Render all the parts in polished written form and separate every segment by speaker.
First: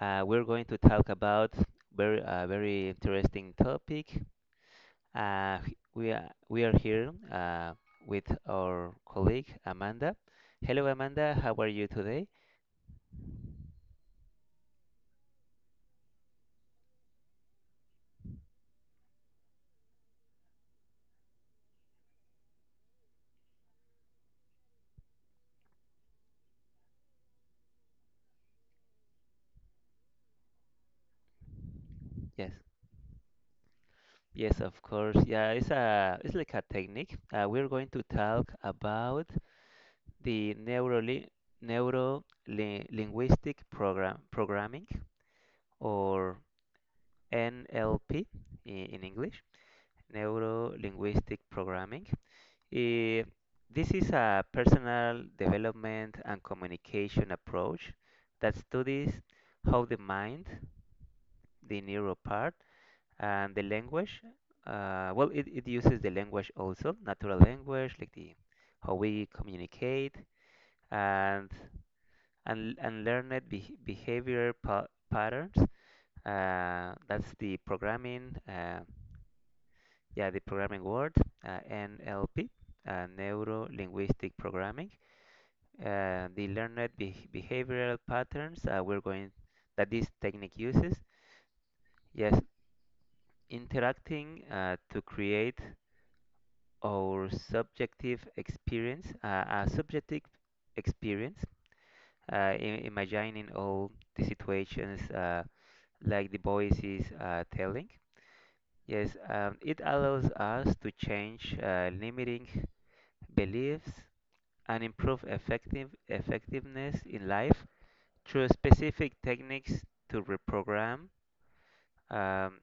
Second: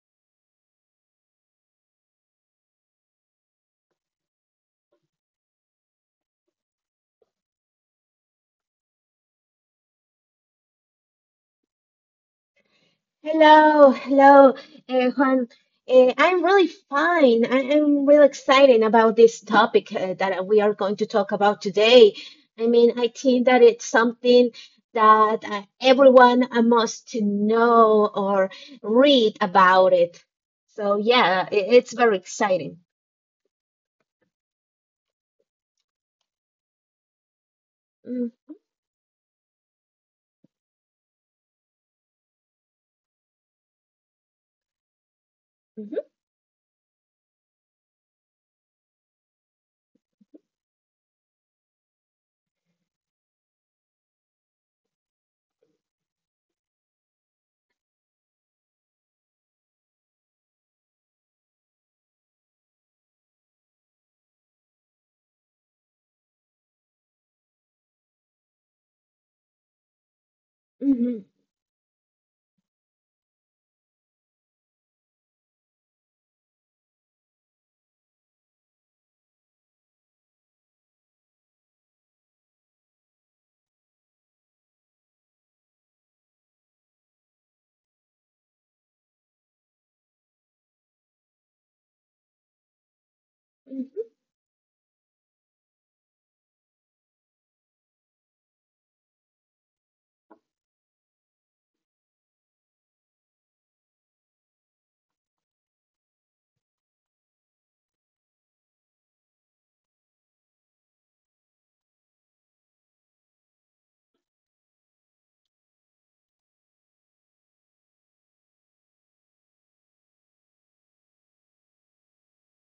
Speaker 1: We're going to talk about very a very interesting topic. We are here with our colleague Amanda. Hello, Amanda. How are you today?
Speaker 2: Hello, hello, Juan. I'm really fine. I am really excited about this topic that we are going to talk about today. I mean, I think that it's something that everyone must to know or read about it. So yeah, it's very
Speaker 1: Yes,
Speaker 2: exciting.
Speaker 1: yes, of course. Yeah, it's a it's like a technique. We're going to
Speaker 2: Mm,
Speaker 1: talk about the neuro neuro li- linguistic program programming
Speaker 2: mhm,
Speaker 1: or NLP in English. Neuro-linguistic programming. Eh, this is a personal development and communication approach that studies how the mind, the neural part, and the language. It, it uses the language also, natural language, like the how we communicate
Speaker 2: mhm,
Speaker 1: and and learned behavior pa patterns. That's the programming. Yeah, the programming world, NLP, neuro linguistic programming, the learned behavioral patterns we're going that this technique uses. Yes,
Speaker 2: mhm,
Speaker 1: interacting to create our subjective experience, experience, imagining all the situations like the voice is telling. Yes, it allows us to change limiting beliefs and improve effectiveness in life through specific techniques to reprogram um,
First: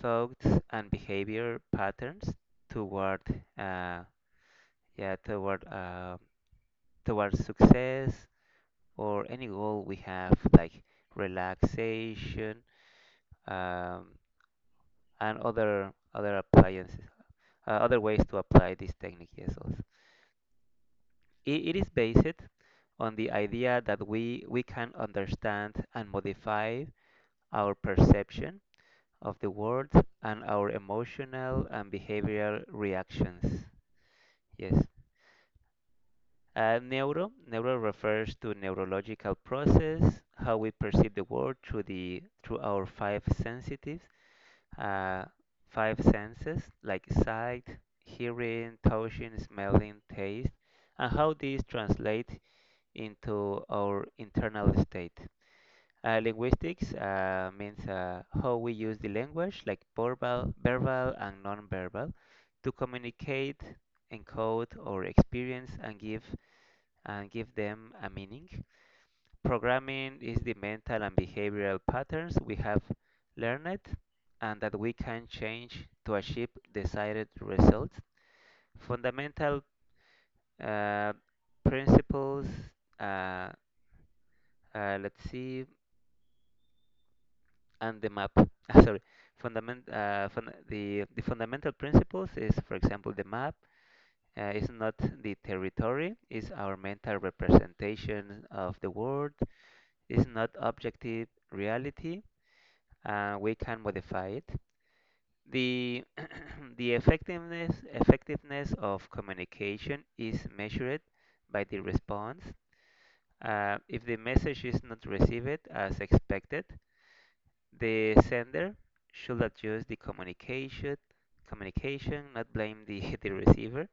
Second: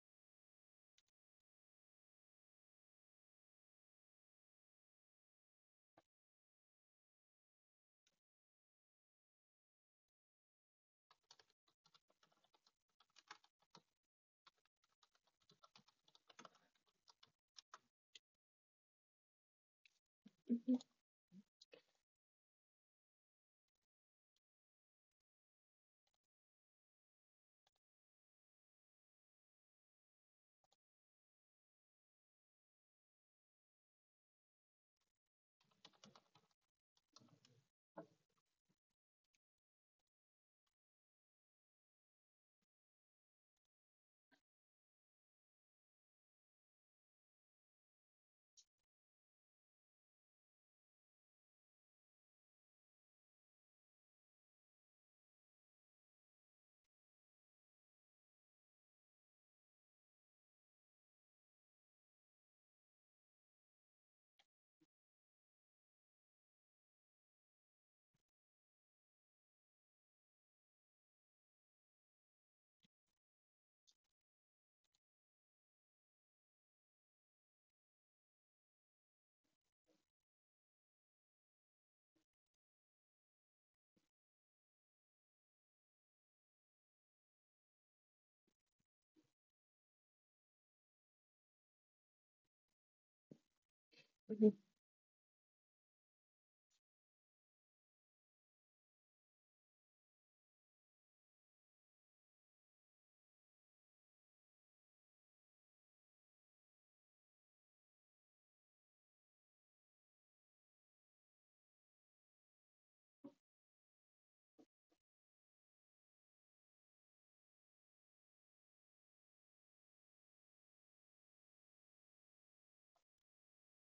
Speaker 1: thoughts and behavior patterns toward uh, yeah toward uh, toward success, or any goal we have, like relaxation, um, and other appliances, other ways to apply this technique, yes, also. It is based on the idea that we can understand and modify our perception of the world and our emotional and behavioral reactions. Yes. Neuro refers to neurological process, how we perceive the world through the through our five sensitives, uh, five senses, like sight, hearing, touching, smelling, taste, and how these translate into our internal state. Linguistics means how we use the language, like verbal and non-verbal, to communicate, encode, or experience and give them a meaning. Programming is the mental and behavioral patterns we have learned and that we can change to achieve desired results. Fundamental uh, principles. Uh, let's see. And the map. Sorry, fundament fun the fundamental principles is, for example, the map
Speaker 2: mhm.
Speaker 1: is not the territory, is our mental representation of the world, is not objective reality. We can modify it. The the effectiveness effectiveness of communication is measured by the response. If the message is not received as expected, the sender should adjust the communication, not blame the receiver.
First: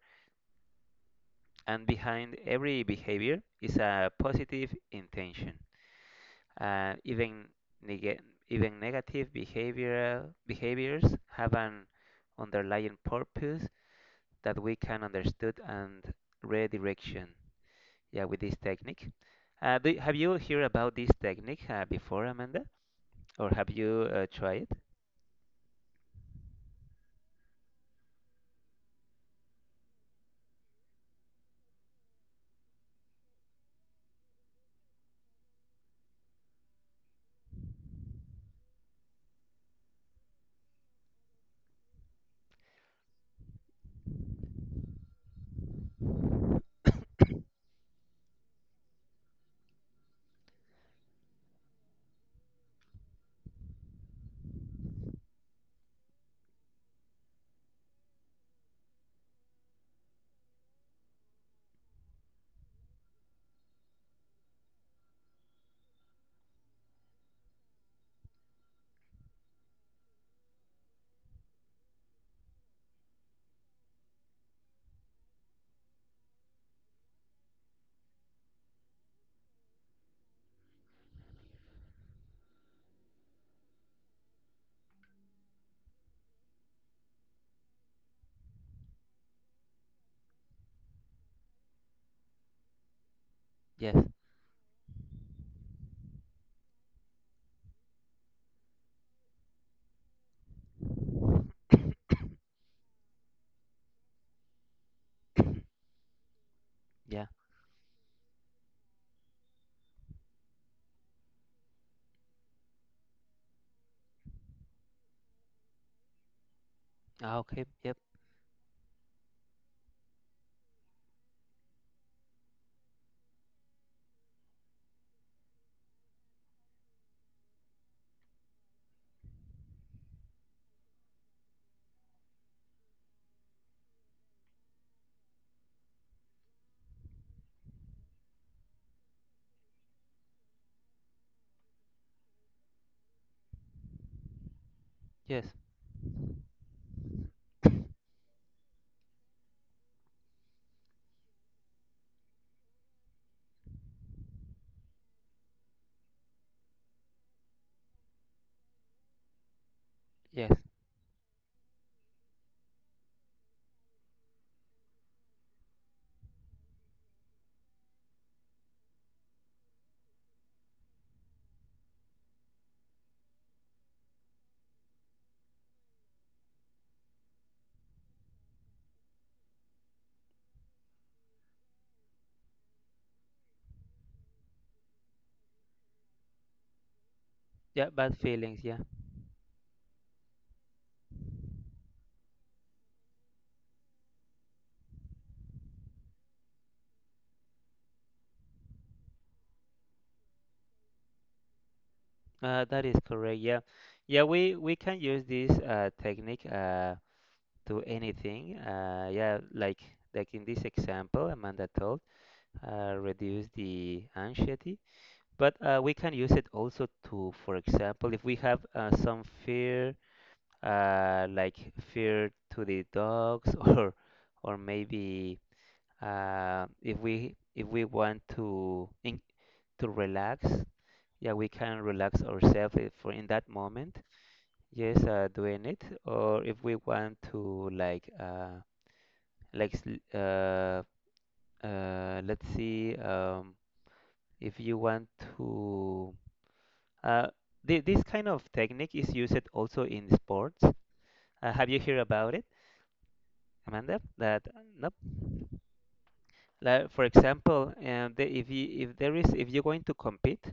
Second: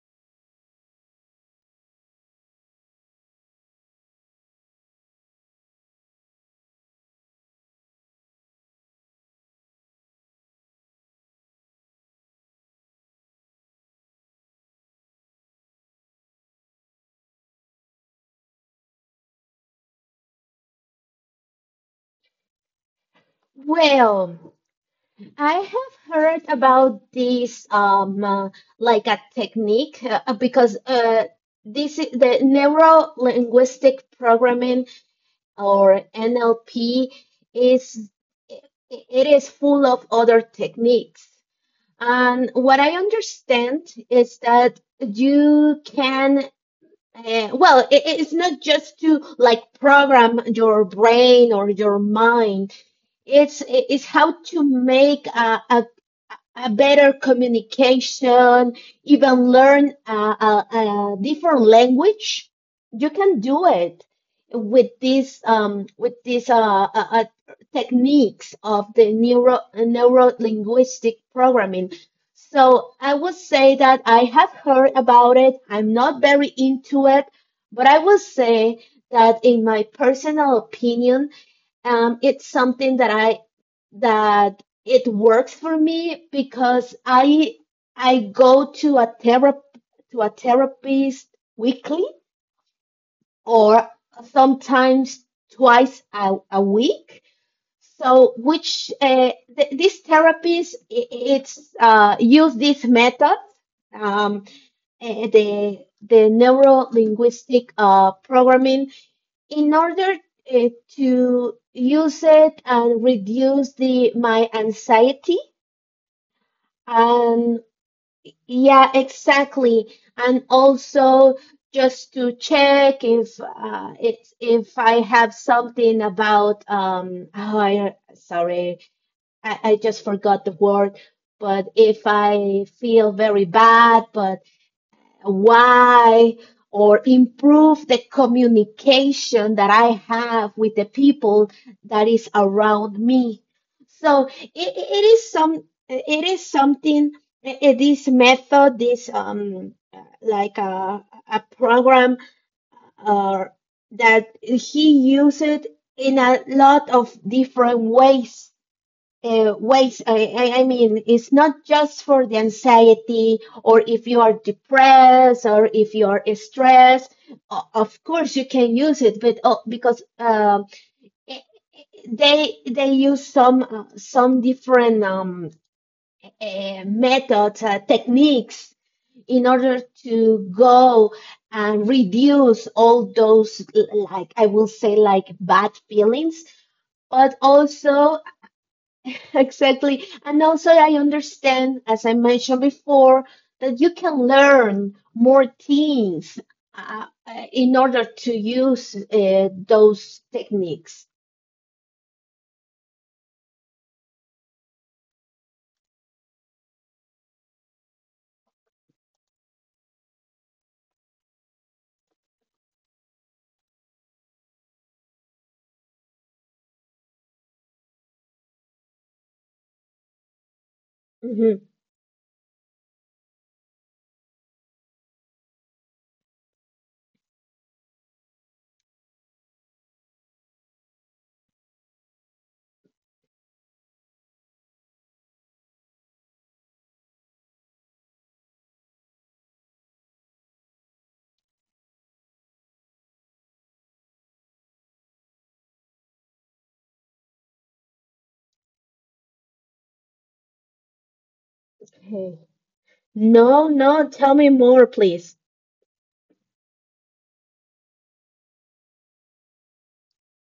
Speaker 1: And behind every behavior is a positive intention. Uh, even neg- Even negative behavioral behaviors have an underlying purpose that we can understand and redirection. Yeah, with this technique. Have you heard about this technique before, Amanda? Or have you
Speaker 2: Well,
Speaker 1: tried it?
Speaker 2: I have heard about this like a technique because this is the neuro linguistic programming or NLP is i- it is full of other techniques. And what I understand is that you can well it, it's not just to like program your brain or your mind, it's how to make a better communication, even learn a different language. You can do it with these techniques of the neuro linguistic programming. So I would say that I have heard about it. I'm not very into it, but I would say that in my personal opinion, it's something that I that it works for me because I go to a therap to a therapist weekly or
Speaker 1: Yes.
Speaker 2: sometimes twice a week. So which this therapist, it's use this method, um, the neuro
Speaker 1: Yeah.
Speaker 2: linguistic programming in order, eh, to use it and reduce the my anxiety,
Speaker 1: Ah,
Speaker 2: and
Speaker 1: okay. Yep.
Speaker 2: yeah exactly, and also just to check if it's if I have something about um, oh, I sorry, I just forgot the word, but if I feel very bad, but why, or improve the communication that I have with the people that is around me. So it is
Speaker 1: Yes.
Speaker 2: some it is something, this method this like a program or that he used in a lot of different ways ways.
Speaker 1: Yes.
Speaker 2: I mean, it's not just for the anxiety or if you are depressed or if you are stressed. Of course, you can use it, but oh, because eh, they use some different methods, techniques in order to go and reduce all those like I will say like bad feelings, but
Speaker 1: Yeah. Bad
Speaker 2: also
Speaker 1: feelings. Yeah.
Speaker 2: exactly. And also, I understand, as I mentioned before, that you can learn more things in order to use those techniques.
Speaker 1: That is correct. Yeah. Yeah. We can use this technique to anything. Yeah. Like in this example, Amanda told, reduce the anxiety. But we can use it also to, for example, if we have some fear, like
Speaker 2: Mhm.
Speaker 1: fear to the dogs, or maybe if we want to relax. Yeah, we can relax ourselves if for in that moment, yes, doing it. Or if we want to like uh, like sl- let's see if you want to uh this kind of technique is used also in sports. Have you heard about
Speaker 2: Okay.
Speaker 1: it,
Speaker 2: No,
Speaker 1: Amanda?
Speaker 2: no, tell me
Speaker 1: That
Speaker 2: more,
Speaker 1: nope.
Speaker 2: please.
Speaker 1: Like for example, if you if there is if you're going to compete,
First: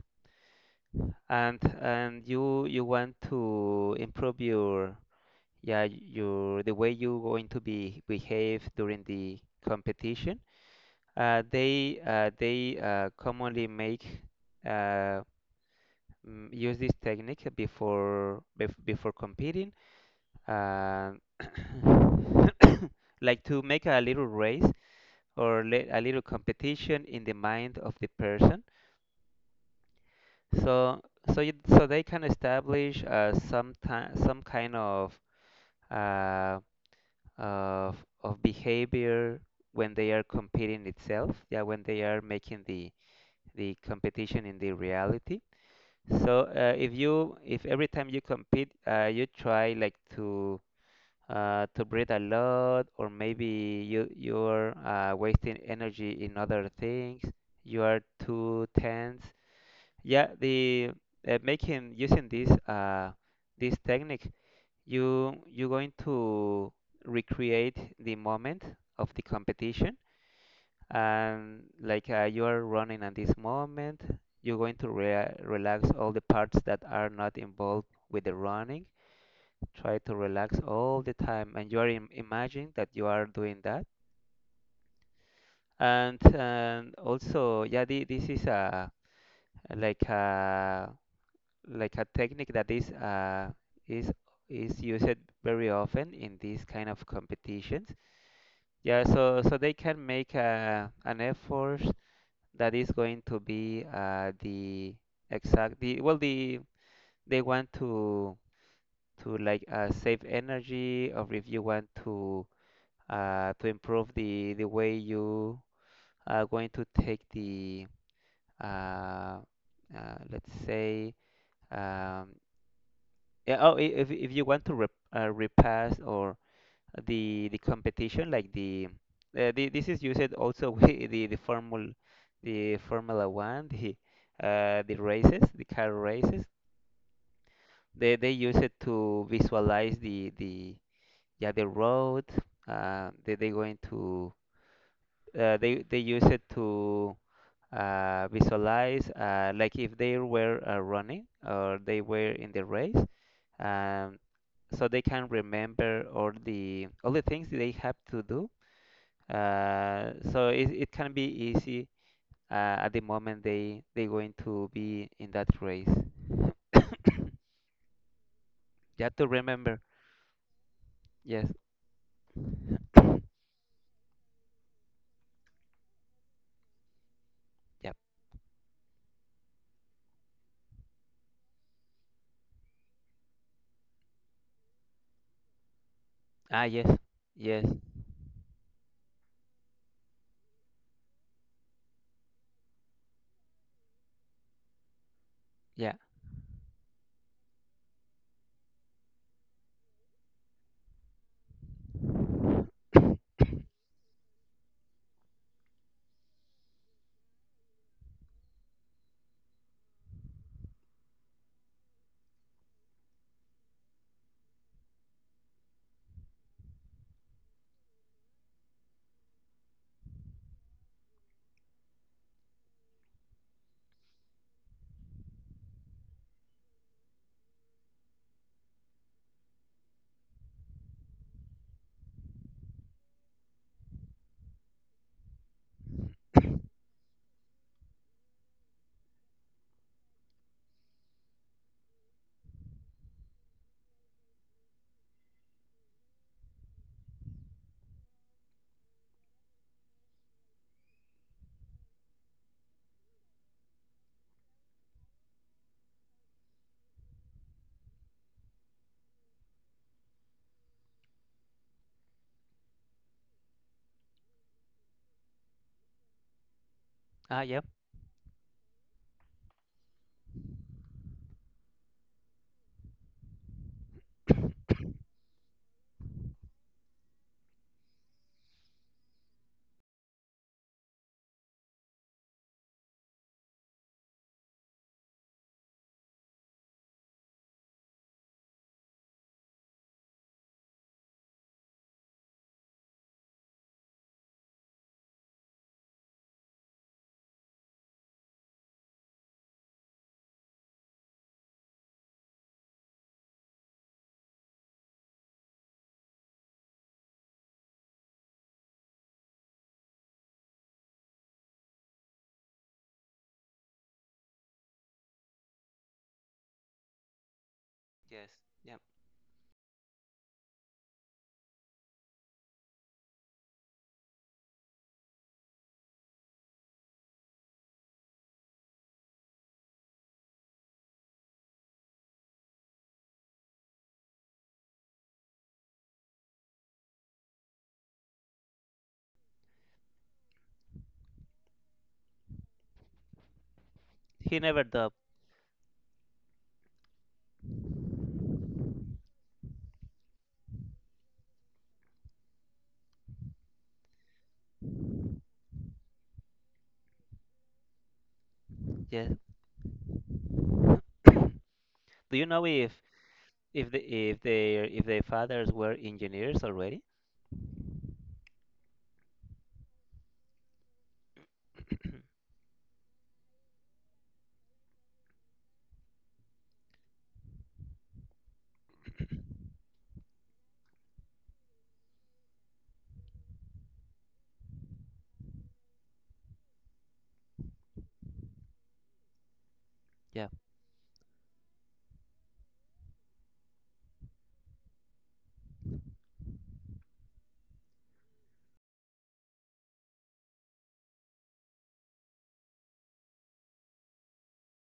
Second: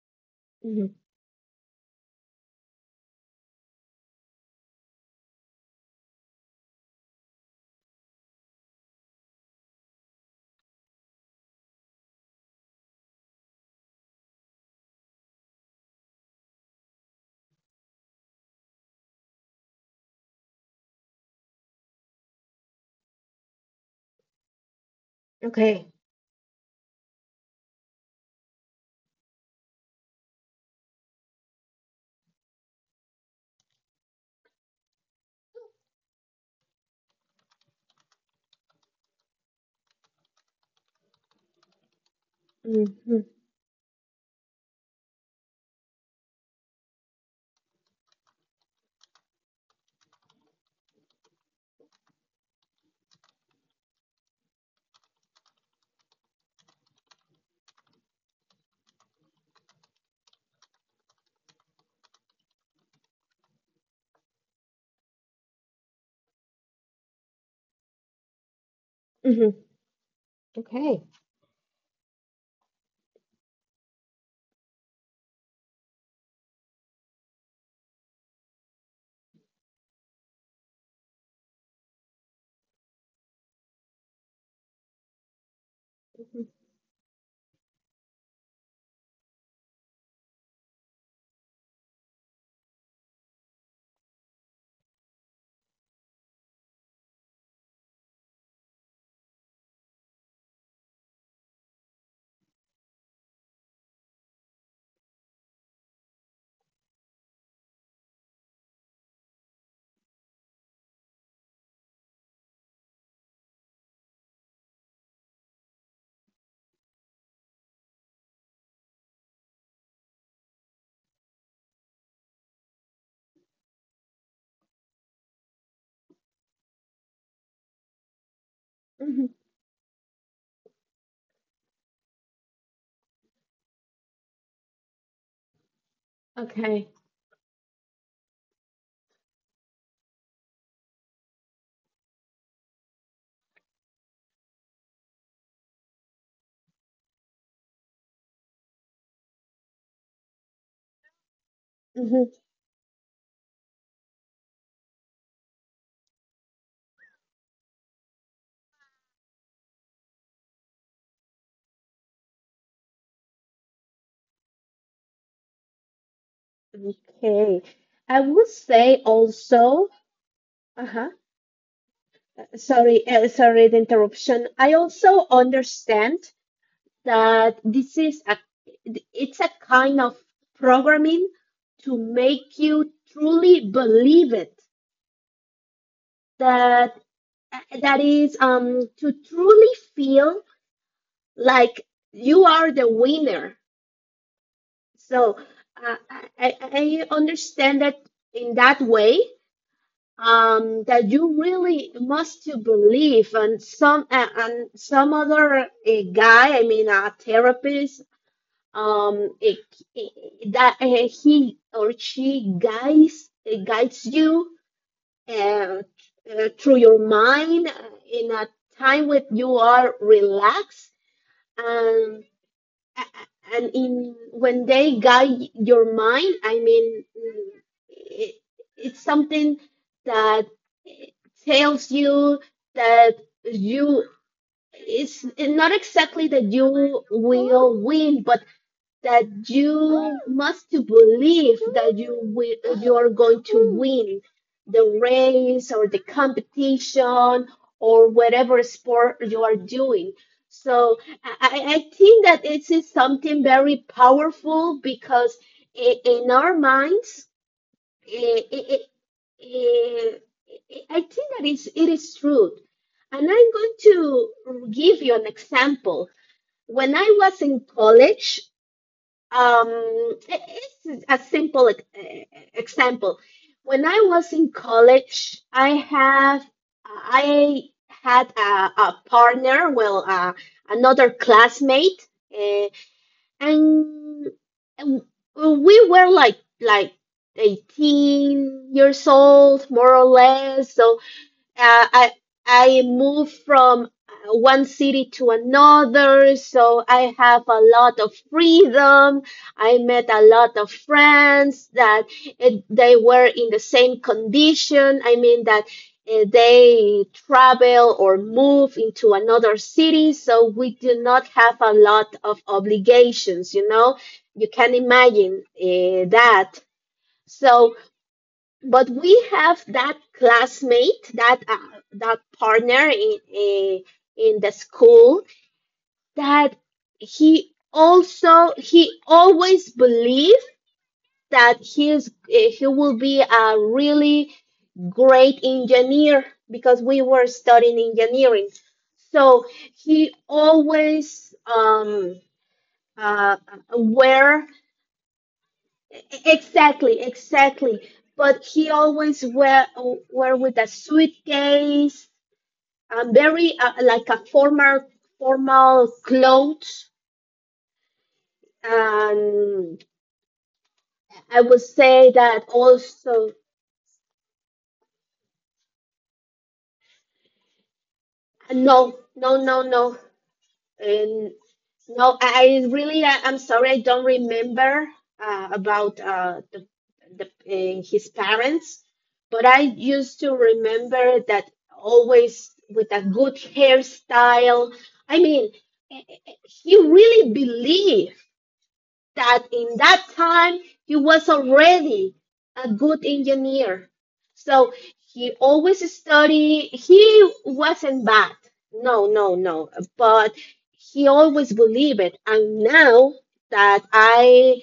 Speaker 2: Mhm.
Speaker 1: and you want to improve your yeah your the way you going to be behave during the competition. They commonly make, uh, use this technique before competing. uh, like to make a little race
Speaker 2: Okay.
Speaker 1: a little competition in the mind of the person, so so they can establish some kind of uh, of of behavior when they are competing itself. Yeah, when they are making
Speaker 2: Mhm.
Speaker 1: the competition in the reality. So if you, if every time you compete, you try like to breathe a lot, or maybe you're wasting energy in other things, you are too tense. Yeah, the Making using this this technique, you're going to recreate the moment of the
Speaker 2: Mhm.
Speaker 1: competition
Speaker 2: Okay.
Speaker 1: and like you are running at this moment, you're going to relax all the parts that are not involved with the running, try to relax all the time, and you are imagining that you are doing that.
Speaker 2: Mhm.
Speaker 1: And also, yeah, this is a like a like a technique that is is used very often in these kind of competitions. Yeah, so so they can make a, an effort that is going to be the they want to like save energy, or if you want to improve the way you are going to take the uh, let's say, um, yeah, if you want to repass or the competition like the this is used also with the Formula One, the races, the car races.
Speaker 2: Okay.
Speaker 1: They use it to visualize the yeah the road. uh, they they going to they use it to visualize, like if they were running or they were
Speaker 2: Mhm.
Speaker 1: in the race. um, so they can remember all the things they have to do. So it can be easy at the moment they going to be in that race.
Speaker 2: Okay. I would say
Speaker 1: You have to remember.
Speaker 2: also, uh-huh.
Speaker 1: Yes.
Speaker 2: Sorry, sorry, the interruption. I also understand that
Speaker 1: Yep.
Speaker 2: this is a, it's a kind of programming to make you truly believe it,
Speaker 1: Ah, yes.
Speaker 2: that
Speaker 1: Yes.
Speaker 2: that is to truly feel like you are the winner. So
Speaker 1: Yeah.
Speaker 2: I understand that in that way, um, that you really must to believe, and some other guy, I mean a therapist, um, that he or she guides guides you uh, through your mind in a time when you are relaxed, and and in when they guide your mind, I mean, mm, it, it's something that tells you that you, it's not exactly that you will win, but that you must to believe that you are going to win the race or the competition or whatever sport you are doing. So I think that this is something very powerful because I in our minds, i i i i I think that is it is true. And I'm going to give you an example. When I was
Speaker 1: Ah,
Speaker 2: in
Speaker 1: yep.
Speaker 2: college, um, i- it's a simple example. When I was in college, I had a partner, well, another classmate, uh, and w- we were like 18 years old, more or less. So uh, I I move from one city to another, so I have a lot of freedom. I met a lot of friends that they were in the same condition. I mean that they travel or move into another city, so we do not have a lot of obligations. You know, you can imagine that. So
Speaker 1: Yes. Yep.
Speaker 2: but we have that classmate that that partner in in the school that he also he always believed that he will be a really great engineer because we were studying engineering, so he always uh,
Speaker 1: He
Speaker 2: were
Speaker 1: never dubbed.
Speaker 2: exactly, exactly. But he always wear with a suitcase, very like a formal clothes.
Speaker 1: Yes.
Speaker 2: And
Speaker 1: Do
Speaker 2: I would say
Speaker 1: you know
Speaker 2: that also
Speaker 1: if the if their fathers were engineers already?
Speaker 2: no, no, no, no. And no, I really, I'm sorry, I don't remember about his parents, but I used to remember that always with a good hairstyle. I mean, he really believed that in that
Speaker 1: Yeah.
Speaker 2: time he was already a good engineer. So he always studied. He wasn't bad. No, no, no. But he always believed it. And now that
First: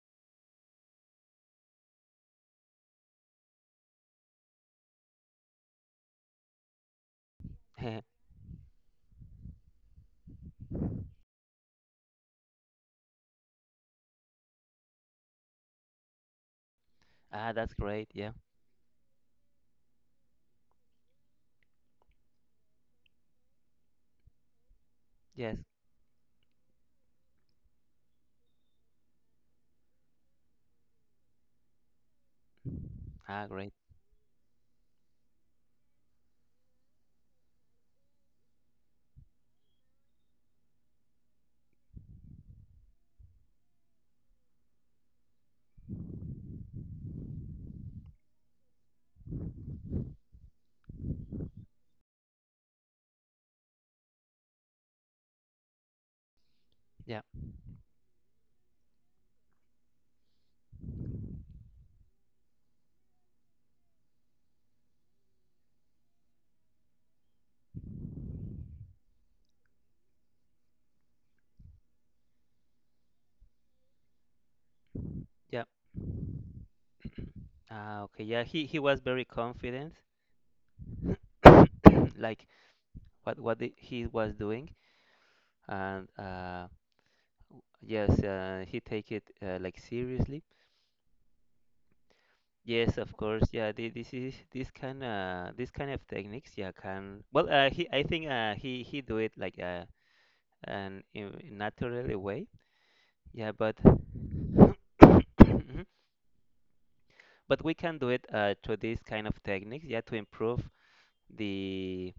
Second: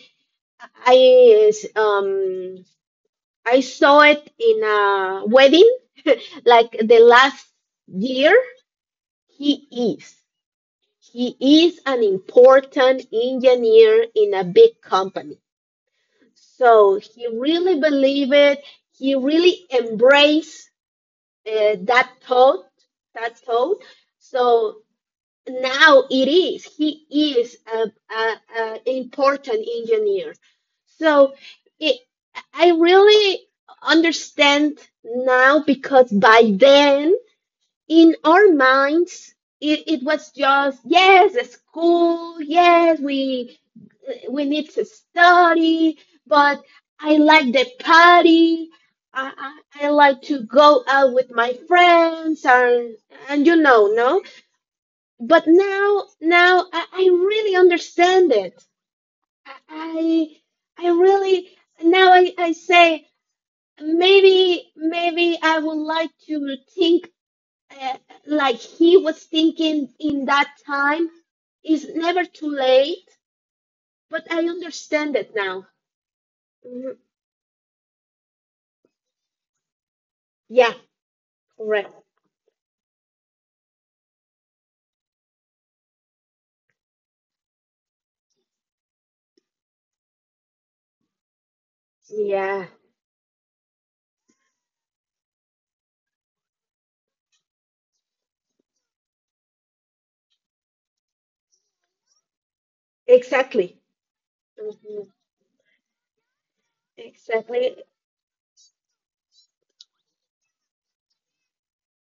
Speaker 2: I um I saw it in a wedding like the last year, he is. He is an important engineer in a big company, so he
Speaker 1: Ah, that's
Speaker 2: really
Speaker 1: great. Yeah.
Speaker 2: believed it. He really embraced that thought, that thought. So
Speaker 1: Yes.
Speaker 2: now it is. He is a important engineer. So it, I really
Speaker 1: Ah, great.
Speaker 2: understand now, because by then in our minds, it was just yes, a school. Yes, we need to study, but I like the party. I, I like to go out with my friends, and you know no, but now I
Speaker 1: Yeah.
Speaker 2: really understand it. I I really now, I say maybe, maybe I would like to think uh, like he was thinking in that time, it's never too late, but I understand it
Speaker 1: Yeah.
Speaker 2: now.
Speaker 1: Ah, okay. Yeah. He was very confident.
Speaker 2: Yeah, correct.
Speaker 1: Like what he was doing, and yes, he take it like seriously.
Speaker 2: Yeah,
Speaker 1: Yes, of course. Yeah, this is this kind of techniques. Yeah, can well. He I think he do it like an in naturally way. Yeah, but
Speaker 2: exactly. Hmm.
Speaker 1: Mhm. But we
Speaker 2: Exactly.
Speaker 1: can do it through these kind of techniques. Yeah, to improve the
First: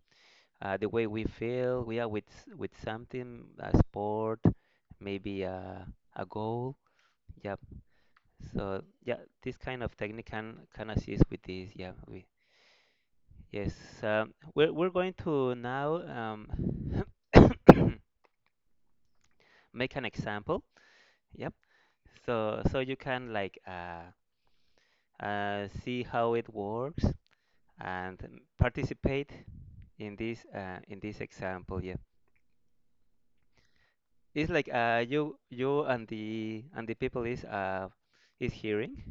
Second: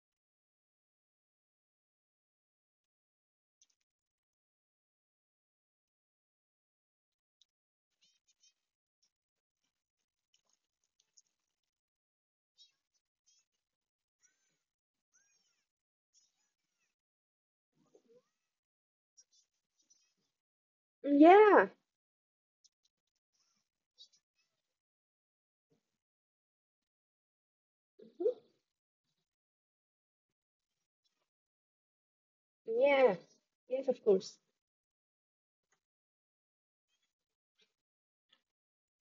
Speaker 1: the way we feel. We are with with something, a sport, maybe a goal. Yeah, so yeah, this kind of technique can assist with this. Yeah, we yes. We're going to now make an example. Yep.
Speaker 2: Yeah.
Speaker 1: So you can like see how it works and
Speaker 2: Mm-hmm.
Speaker 1: participate in this example. Yeah.
Speaker 2: Yeah. Yes, of course.
Speaker 1: It's like you and the people is hearing.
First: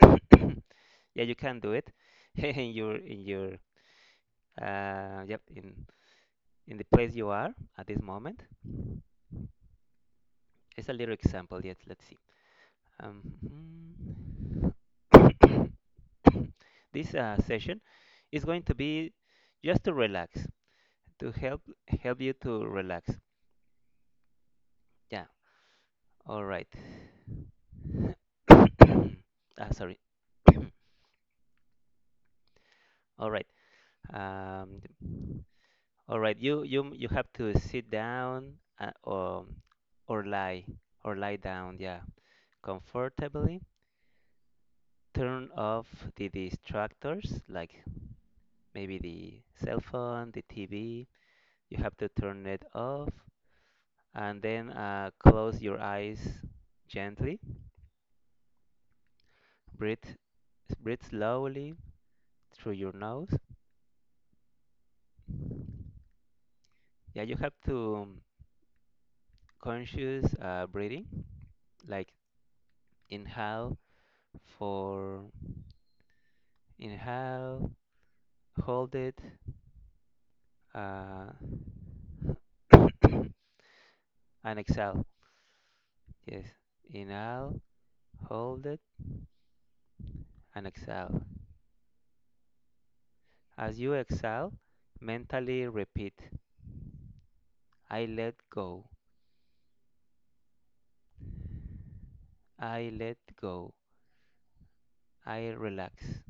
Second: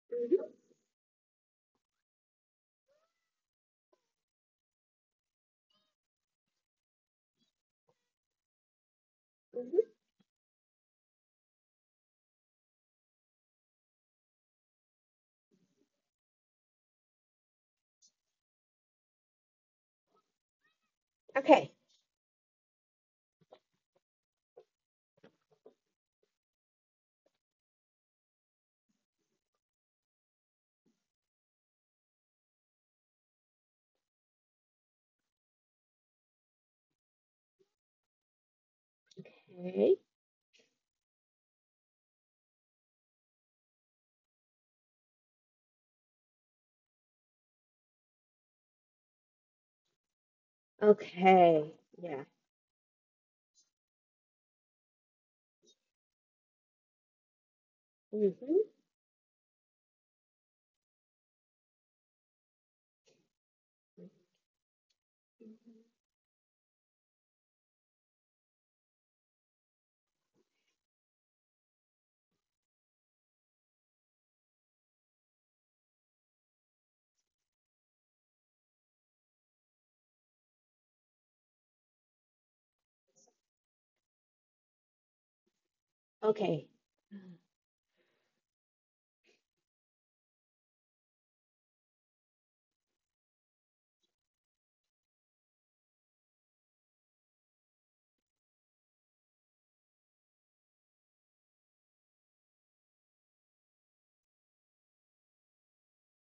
Speaker 2: Hmm.
Speaker 1: Yeah, you can do it in your uh yep in in the place you are at this moment.
Speaker 2: Hmm.
Speaker 1: It's a little example. Yet let's see. Um, this session is going to be just to relax, to help
Speaker 2: Okay.
Speaker 1: help you to relax. Yeah. All right. Ah, sorry. All right. Um, all right. You have to sit down or
Speaker 2: Okay.
Speaker 1: or lie or lie down. Yeah, comfortably. Turn off the distractors, like maybe the cell phone, the TV.
Speaker 2: Okay.
Speaker 1: You have to
Speaker 2: Yeah.
Speaker 1: turn it off and then close your eyes gently.
Speaker 2: Hmm.
Speaker 1: Breathe, Breathe slowly through your nose. Yeah, you have to conscious breathing, like inhale for inhale, hold it, uh, and exhale. Yes,
Speaker 2: Okay.
Speaker 1: inhale, hold it, and exhale. As you exhale, mentally repeat: I let go, I let go, I relax.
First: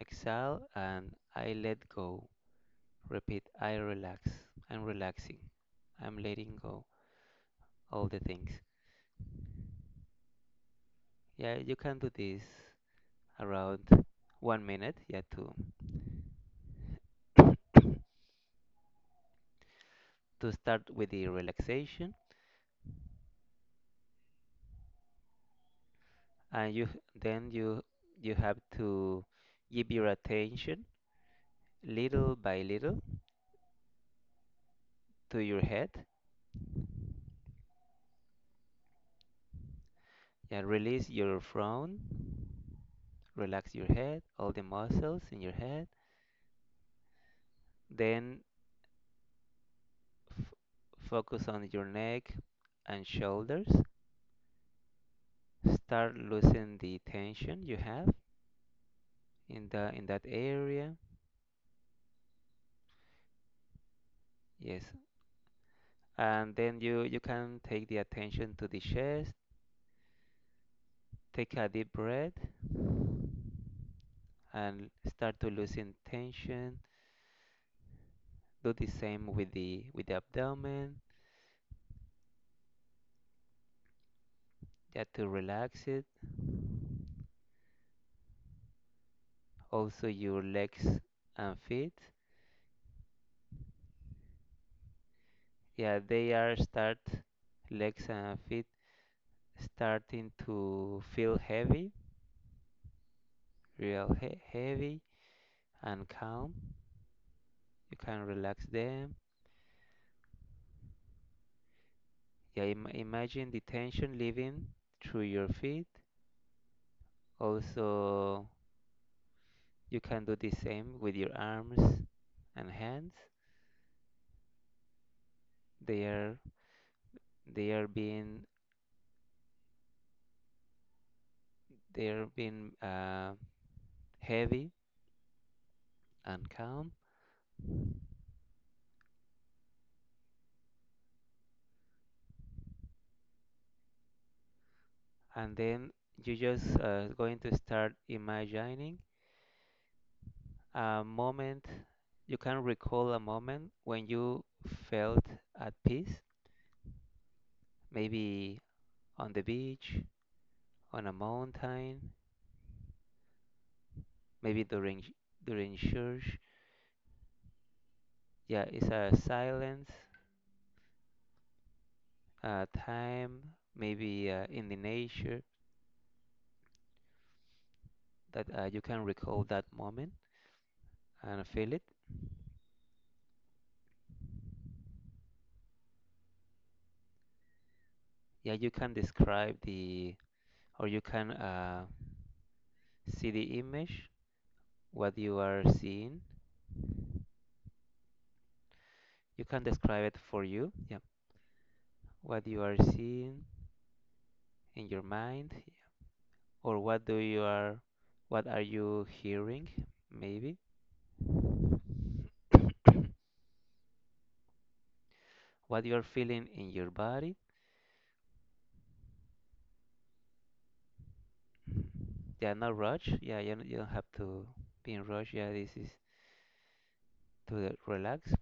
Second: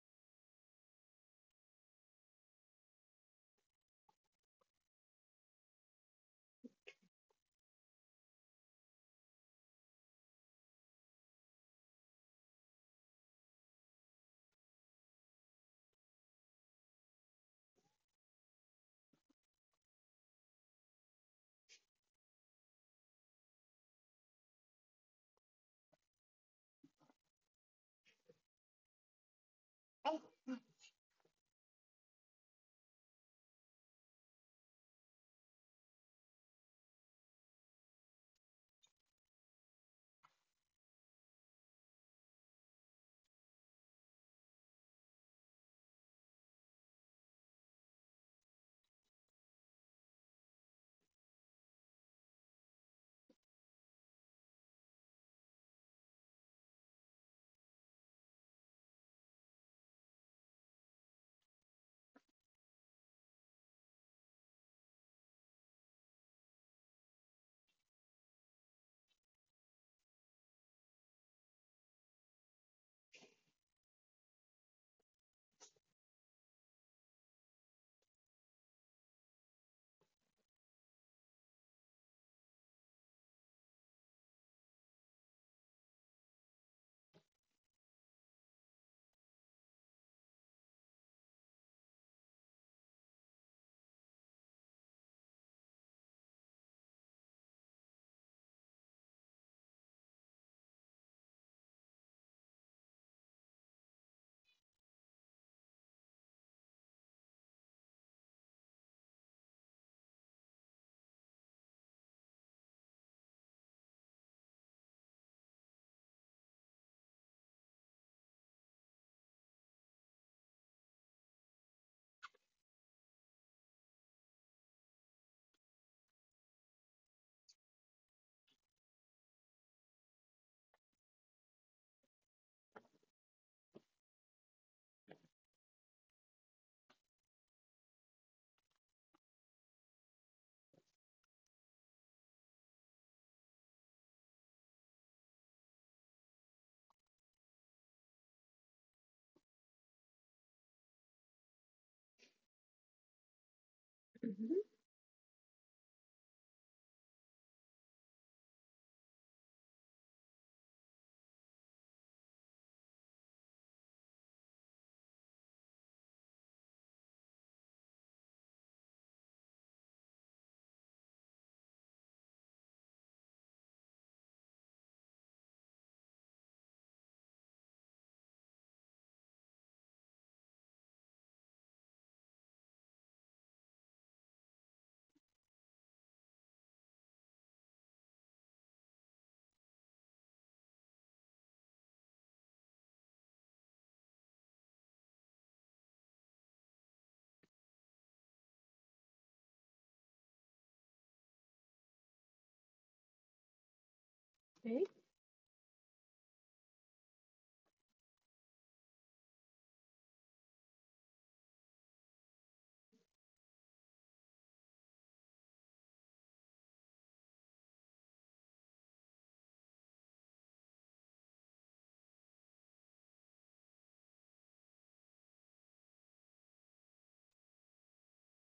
Speaker 1: Exhale and I let go. Repeat, I relax. I'm relaxing. I'm letting go all the things. Yeah, you can do this around 1 minute. Yeah, to to start with the relaxation, and you you have to give your
Speaker 2: Oh.
Speaker 1: attention little by little to your head. And Yeah, release your frown, relax your head, all the muscles in your head. Then f- focus on your neck and shoulders. Start loosening the tension you have in the in that area. Yes. And then you can take the attention to the chest. Take a deep breath and start to loosen tension. Do the same with the abdomen. Just to relax it. Also your legs and feet. Yeah, they are start legs and feet starting to feel heavy, real heavy and calm. You can relax them. Yeah, imagine the tension leaving through your feet. Also, you can do the same with your arms and hands. They are they are being they are being heavy and calm. And then you just going to start imagining A moment, you can recall a moment when you
Speaker 2: Hmm.
Speaker 1: felt at peace, maybe on the beach, on a mountain, maybe during church. Yeah, it's a silence, a time, maybe in the nature that you can recall that moment and feel it. Yeah, you can describe the, or you can see the image, what you are seeing. You can describe it for you. Yeah, what you are seeing
Speaker 2: Okay.
Speaker 1: in your mind, or what do you are, what are you hearing, maybe what you're feeling in your body. Yeah, no rush. Yeah, you don't have to be in rush. Yeah, this is to relax.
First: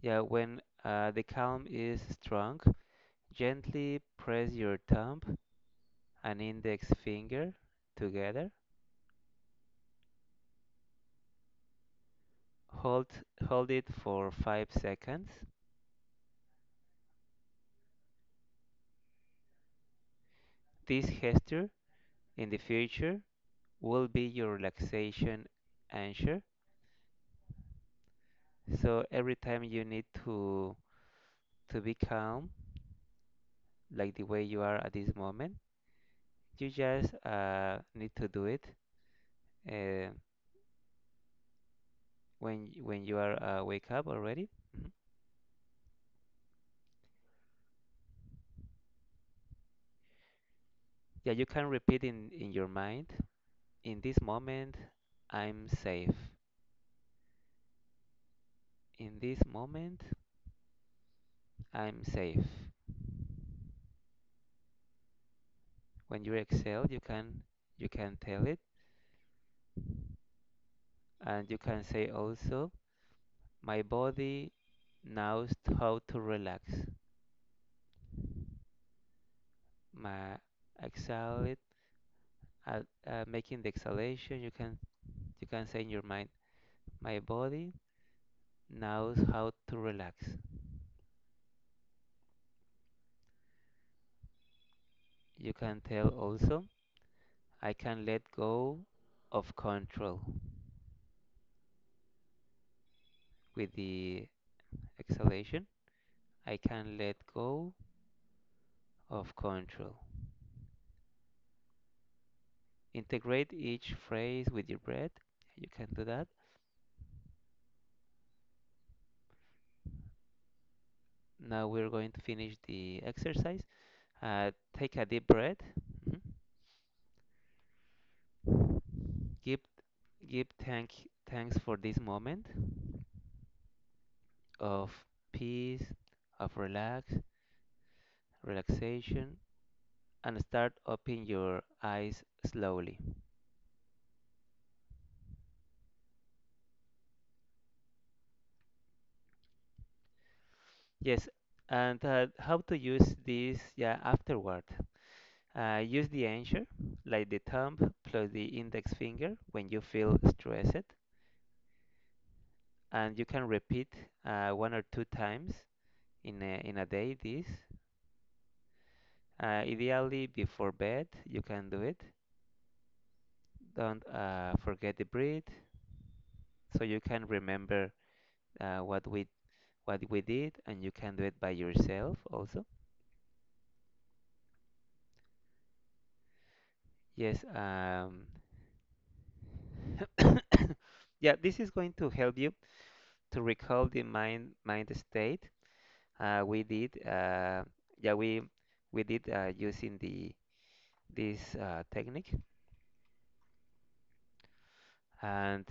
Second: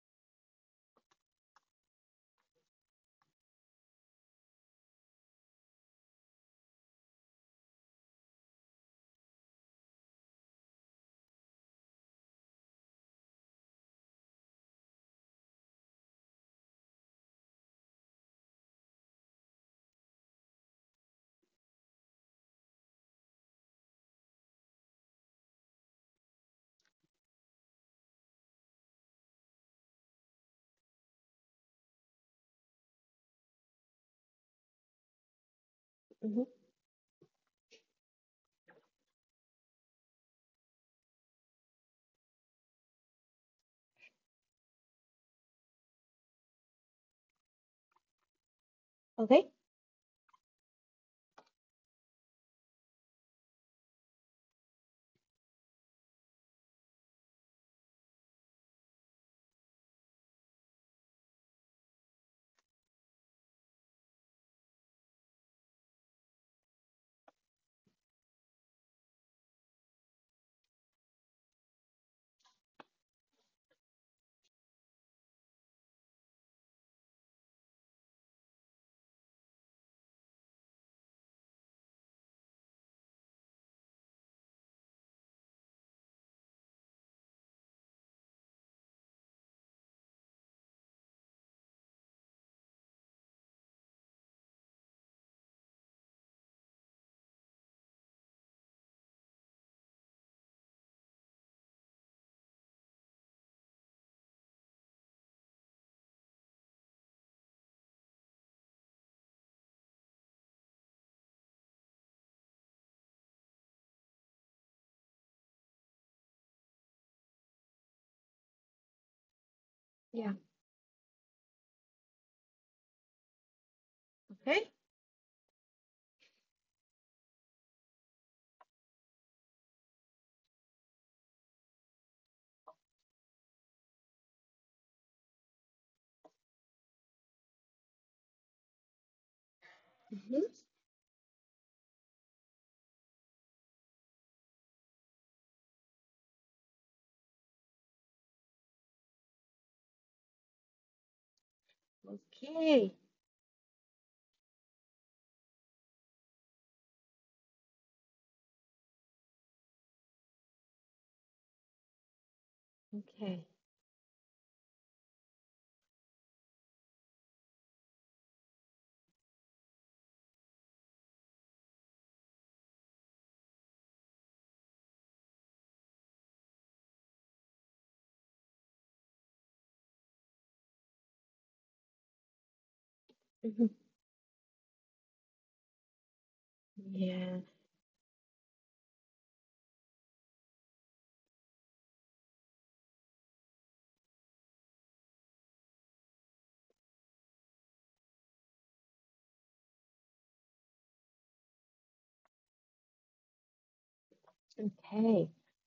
Speaker 1: Yeah, when the calm is strong, gently press your thumb and index finger together. hold Hold it for 5 seconds. This gesture in the future will be your relaxation anchor. So every time you need to be calm, like the way you are at this moment,
Speaker 2: Hmm.
Speaker 1: you just need to do it, uh, when you are wake up already. Mhm.
Speaker 2: Okay.
Speaker 1: Yeah, you can repeat in your mind. In this moment, I'm safe. In this moment, I'm safe. When you exhale, you can tell it, and you can say also. My body knows how to relax. My exhale, it- Making the exhalation, you can say in your mind, my body knows how to relax. You can tell also, I can let go of control with the exhalation. I can let go of control. Integrate each phrase with your breath. You can do that.
Speaker 2: Yeah.
Speaker 1: Now we're going to finish the exercise. Uh,
Speaker 2: Okay.
Speaker 1: Take a deep breath. Mhm. Give give thanks for this moment of peace, of relaxation, and
Speaker 2: Hmm.
Speaker 1: start opening your eyes slowly. Yes. And how to
Speaker 2: Okay.
Speaker 1: use this? Yeah, afterward. Use the anchor, like the thumb plus the index finger, when you feel stressed, and you can
Speaker 2: Okay.
Speaker 1: repeat one or two times in a day this. Ideally, before bed, you can do it. Don't forget the breathe, so you can remember uh, what we what we did, and you can do it by yourself also.
Speaker 2: Hmm.
Speaker 1: Yes.
Speaker 2: Yeah.
Speaker 1: Yeah, this is going to help you to recall the mind state we did. Yeah, we we did using the this technique,
Speaker 2: Okay.
Speaker 1: and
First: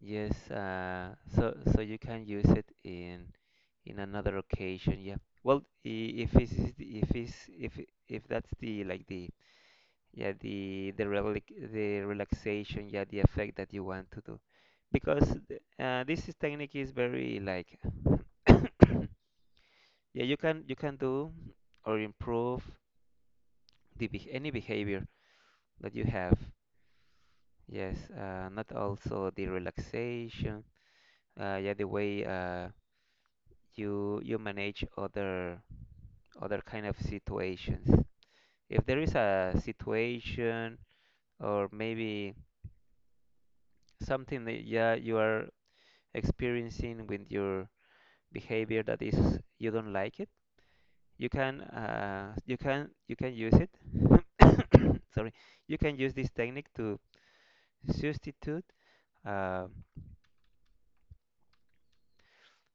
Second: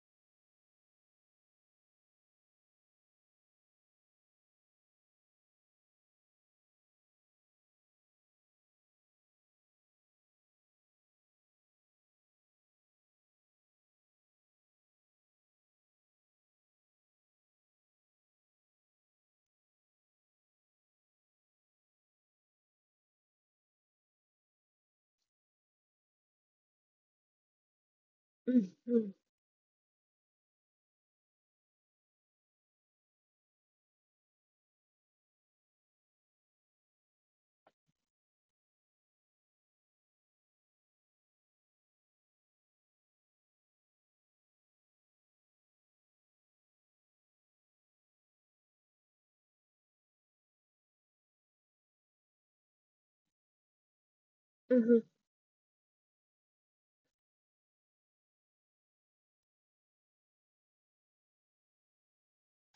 Speaker 1: yes, so you can use it in another occasion. Yeah. Well, I- if it's if it's if it- if that's the like the, yeah, the relic the relaxation, yeah, the effect that you want to do, because this is technique is very like, yeah, you can do or improve the beh any behavior that you have. Yes,
Speaker 2: Hmm.
Speaker 1: not
Speaker 2: Hmm.
Speaker 1: also the relaxation. Yeah, the way uh, you manage other kind of situations. If there is a situation, or maybe something that, yeah, you are experiencing with your behavior that is you don't like it, you can you can use it. Sorry, you can use this technique to substitute, uh,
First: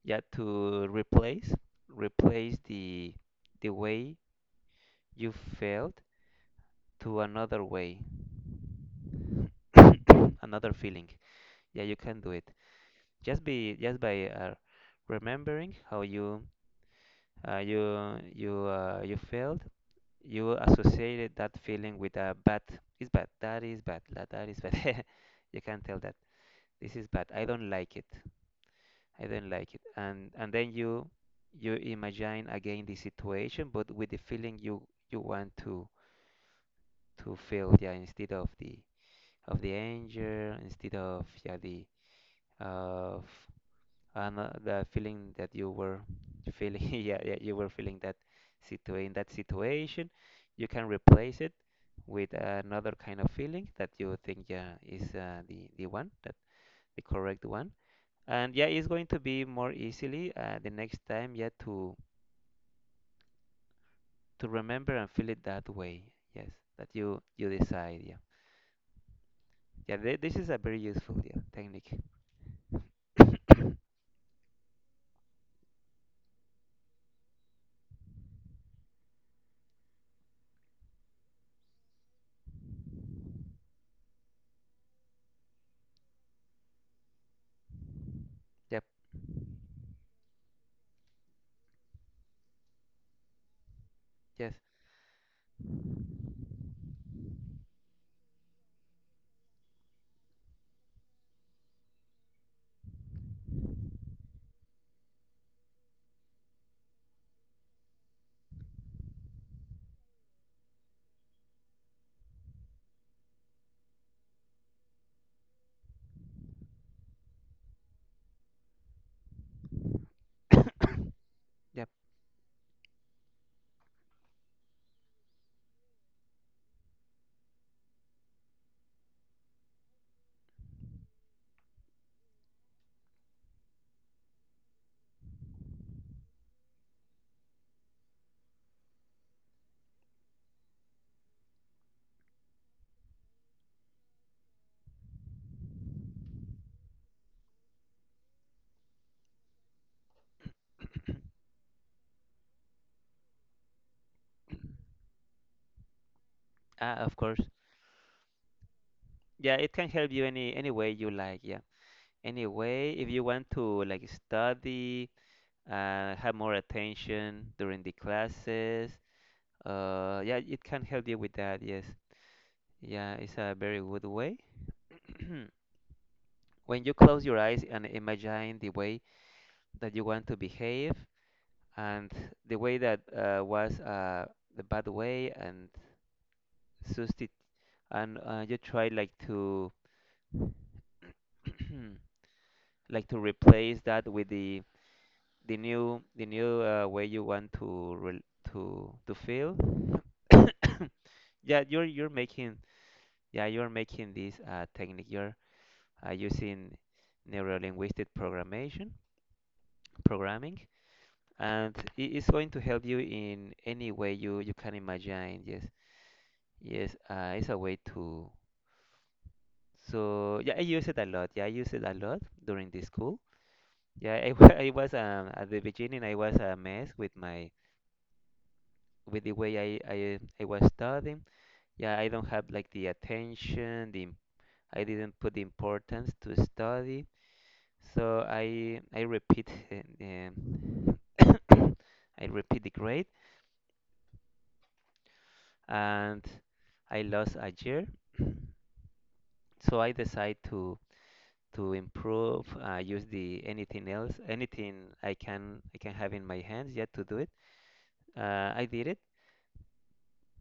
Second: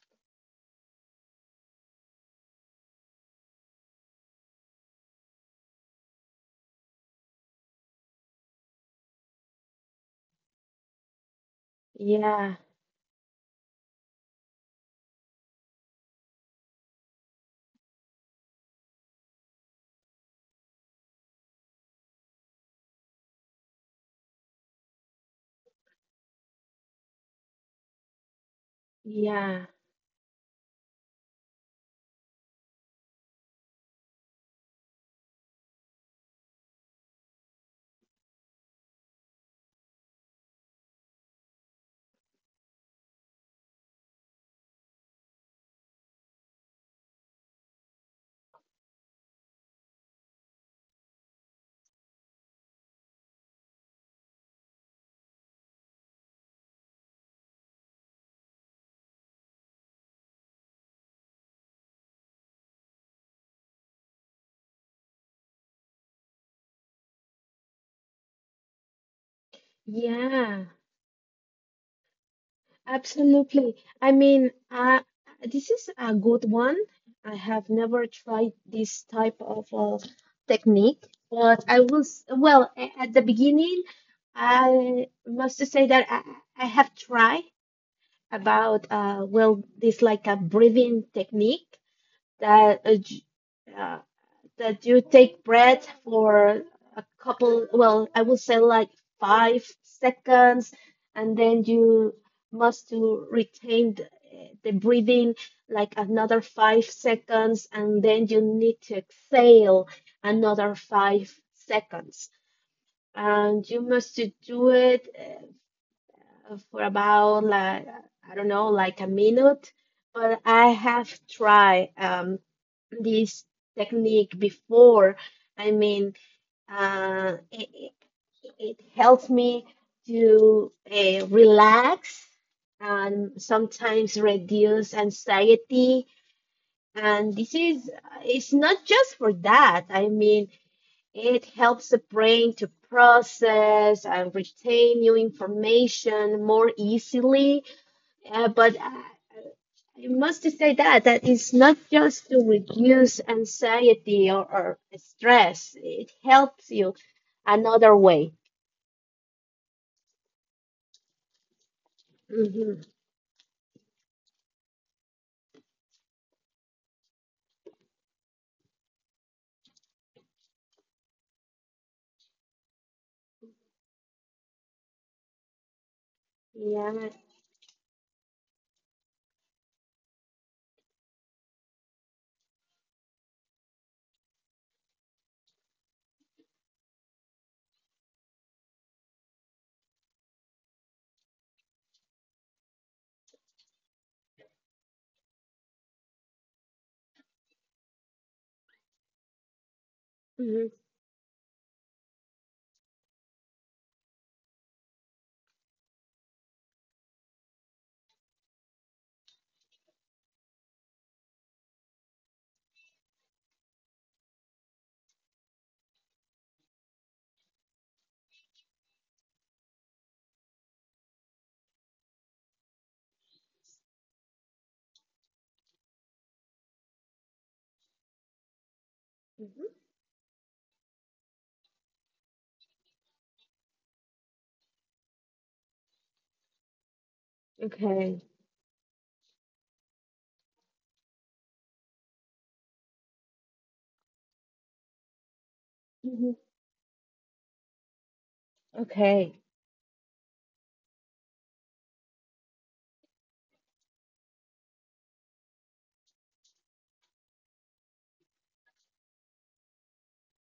Speaker 1: yeah to replace, the way you felt to another way, another feeling. Yeah, you can do it,
Speaker 2: Yeah.
Speaker 1: just by remembering how you, you felt, you associated that feeling with a bad. It's bad that is bad, that is bad. You can tell that this is bad, I don't like it. i don't
Speaker 2: Yeah.
Speaker 1: like it and then you imagine again the situation, but with the feeling you, you want to feel. Yeah, instead of the anger, instead of, yeah, the of, and the feeling that you were feeling, yeah, yeah, you were feeling that situ in that situation. You can replace it with another kind of feeling that you think, yeah, is the one that, the correct one, and, yeah, it's going to be more easily the next time. Yeah, to remember and feel it that way, yes, that you decide. Yeah, yeah, this is a
Speaker 2: Yeah.
Speaker 1: very useful, yeah, technique.
Speaker 2: Absolutely. I mean, this is a good one. I have never tried this type of technique, but I will, well, at the beginning, I must say that I have tried about,
Speaker 1: Yep.
Speaker 2: well, this like a breathing technique that uh,
Speaker 1: Yes.
Speaker 2: that you take breath for a couple, well, I would say like 5 seconds, and then you must to retain the breathing like another 5 seconds, and then you need to exhale another 5 seconds. And you must to do it, for about like, I don't know, like a minute. But I have tried
Speaker 1: Yep.
Speaker 2: this technique before. I mean, it it helps me to relax and sometimes reduce anxiety. And this is, it's not just for that. I mean, it helps the brain to process and retain new information more easily, but I must say that that is not just to reduce anxiety or stress. It helps you
Speaker 1: Ah, of course,
Speaker 2: another way.
Speaker 1: yeah, it can help you any way you like. Yeah,
Speaker 2: Hmm.
Speaker 1: anyway, if you want to like study, have more attention during the classes, yeah, it can help you with that. Yes, yeah, it's a very good way. When you
Speaker 2: Yeah.
Speaker 1: close your eyes and imagine the way that you want to behave, and the way that was the bad way, and substitute, and you try like to like to replace that with the, the new way you want to rel to feel.
Speaker 2: Hmm.
Speaker 1: Yeah, you're making, yeah you're making this technique. You're using neurolinguistic programmation programming, and it is going to help you in any way you, you can imagine. Yes, yes, it's a way to. So, yeah, I use it a lot. Yeah, I use it a lot during the school. Yeah, I was, at the beginning, I was a mess with my, with the way
Speaker 2: Hmm.
Speaker 1: I was studying. Yeah, I don't have like the attention, I didn't put the importance to study,
Speaker 2: Okay.
Speaker 1: so I repeat, I repeat the grade, and
Speaker 2: Hmm.
Speaker 1: I lost a year.
Speaker 2: Okay.
Speaker 1: So I decide to improve, use the anything else, anything I can have in my hands yet to do it. I did it.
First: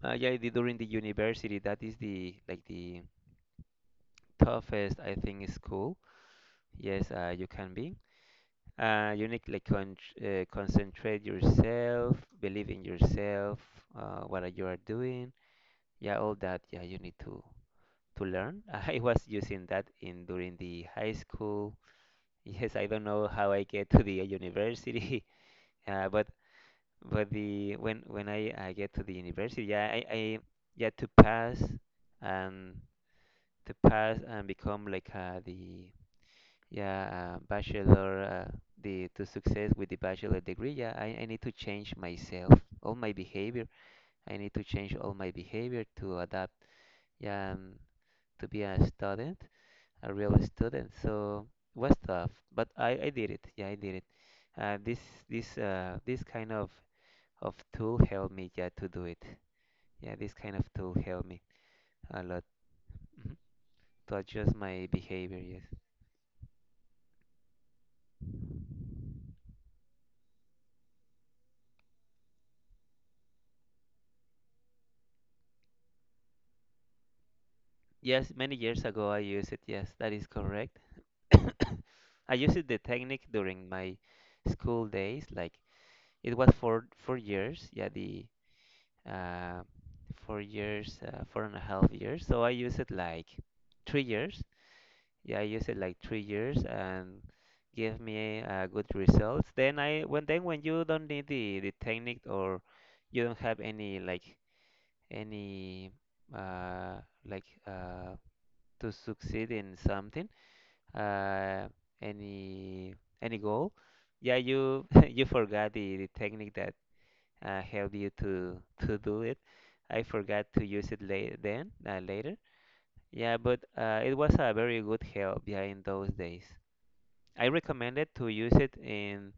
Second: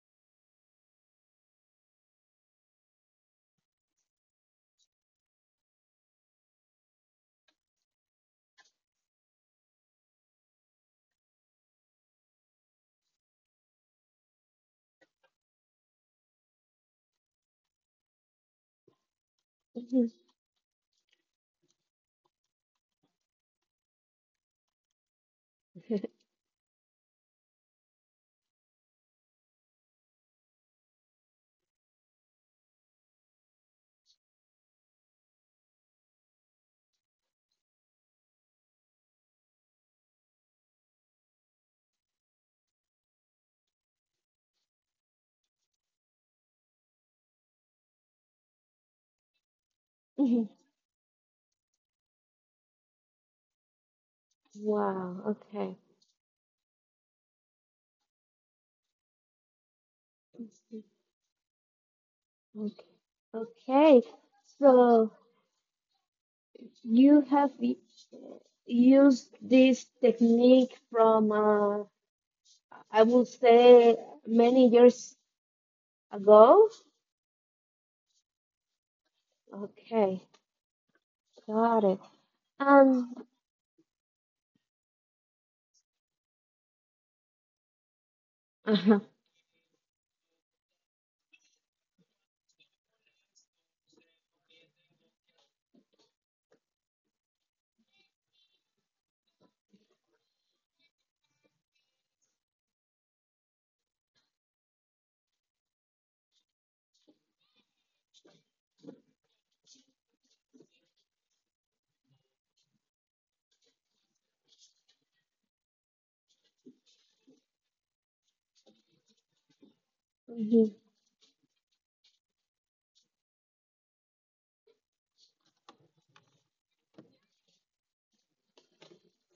Speaker 1: Yeah, I did during the university. That is the like the toughest, I think, school. Yes, you can be. You need like concentrate yourself, believe in yourself, what are you are doing. Yeah, all that. Yeah, you need to learn. I was using that
Speaker 2: Mhm.
Speaker 1: in during the high school. Yes, I don't know how I get to the university, uh, but but the when I get to the university, yeah, I, yeah, to pass and become like the yeah, bachelor, the to success with the bachelor degree. Yeah, I need to change myself, all my behavior. I need to change all my behavior to adapt. Yeah, to be a student, a real
Speaker 2: Mhm.
Speaker 1: student. So it was tough, but I did it. Yeah, I did it. Uh, this
Speaker 2: Wow. Okay.
Speaker 1: this kind of tool helped me. Yeah, to do it. Yeah, this kind of
Speaker 2: Mhm.
Speaker 1: tool helped me a lot.
Speaker 2: Okay.
Speaker 1: Mhm.
Speaker 2: Okay.
Speaker 1: To adjust my
Speaker 2: So
Speaker 1: behavior. Yes.
Speaker 2: you have used this technique from, I would say, many years ago.
Speaker 1: Yes, many years ago I used it. Yes, that is
Speaker 2: Okay,
Speaker 1: correct.
Speaker 2: got it.
Speaker 1: I used the
Speaker 2: Um,
Speaker 1: technique during my school days. Like, it was for 4 years, yeah, the
Speaker 2: uh-huh.
Speaker 1: uh, 4 years, four and a half years. So I used it like 3 years. Yeah, I used it like 3 years, and gave me good results. Then I, when, then when you don't need the technique, or you don't have any like any uh, like uh, to succeed in something, uh, any goal, yeah, you you forgot the technique that helped you to do it. I forgot to
Speaker 2: Hmm.
Speaker 1: use it later, then later. Yeah, but it was a very good help. Yeah, in those days, I recommended to use it in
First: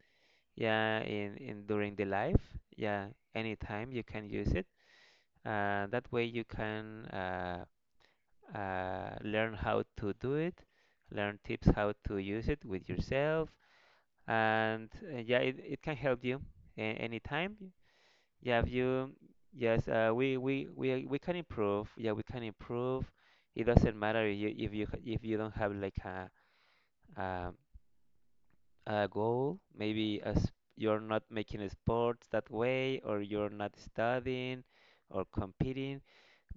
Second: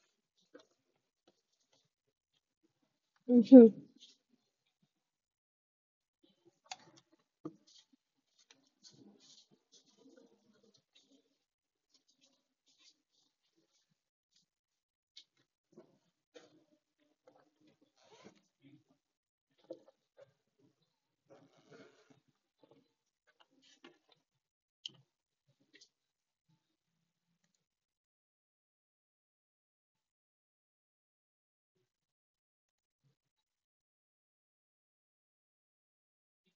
Speaker 1: yeah, in during the life. Yeah,
Speaker 2: Hmm.
Speaker 1: anytime you can use it. That way you can learn how to do it, learn tips how to use it with yourself, and yeah, it can help you anytime. Yeah, if you, yes, we, we can improve, yeah, we can improve. It doesn't matter if you, if you don't have like a, a goal, maybe as you're not making sports that way, or you're not studying or competing,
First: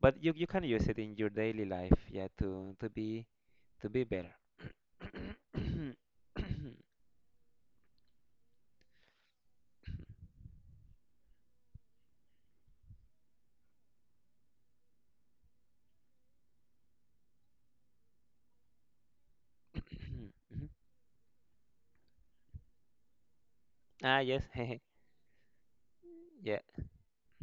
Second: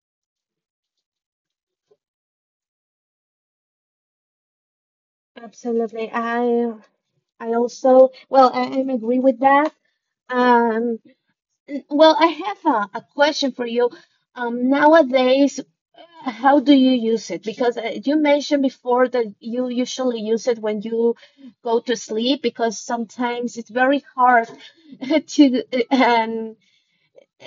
Speaker 1: but you can use it in your daily life, yeah, to be to be better.
Speaker 2: Absolutely. I also well, I agree with that. Um, well, I have a question for you. Nowadays, how do you use it? Because you mentioned before that you usually
Speaker 1: Mhm.
Speaker 2: use it when you go to sleep because sometimes it's very
Speaker 1: Ah, yes.
Speaker 2: hard to um,
Speaker 1: Yeah.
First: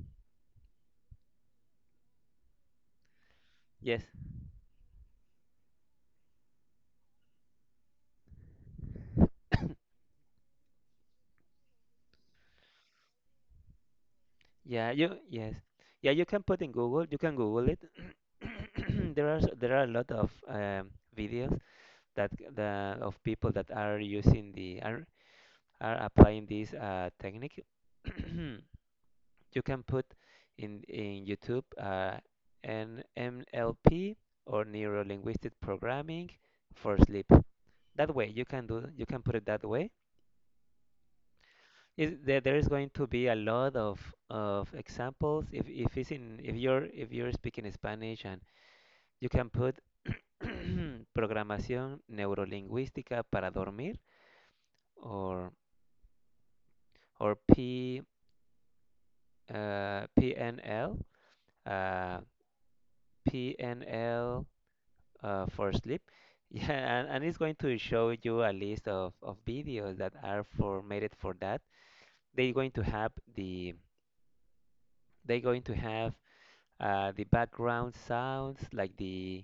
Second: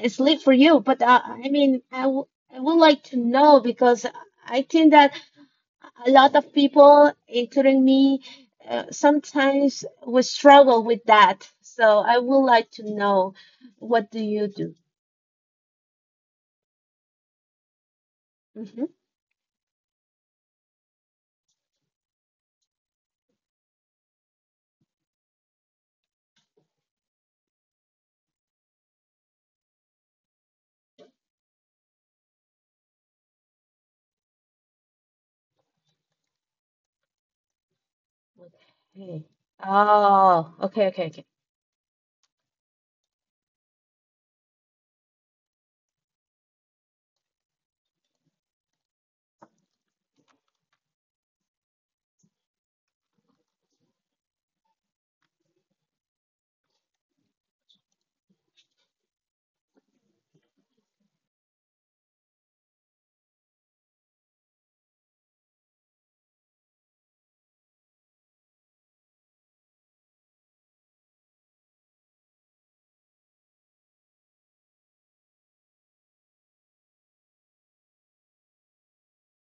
Speaker 2: it's late for you, but I mean, I would like to know because
Speaker 1: Yes.
Speaker 2: I think that a lot of people, including me, sometimes we struggle with that. So I would like to know, what do you do?
Speaker 1: Yeah, yeah, you can put in Google. You can Google it.
Speaker 2: Hmm.
Speaker 1: There are there are a lot of videos that c- the of people that are using the, are applying this technique. You can put in YouTube an NLP, or neuro linguistic programming, for sleep. That way you can do, you can
Speaker 2: Okay.
Speaker 1: put it that way.
Speaker 2: Oh, okay, okay, okay.
Speaker 1: Is there, there is going to be a lot of examples, if it's in, if you're speaking Spanish, and you can put programación neurolingüística para dormir, or or P PNL, uh, PNL uh, for sleep. Yeah, and it's going to show you a list of videos that are for made it for that. They're going to have the, they're going to have, uh, the background sounds, like the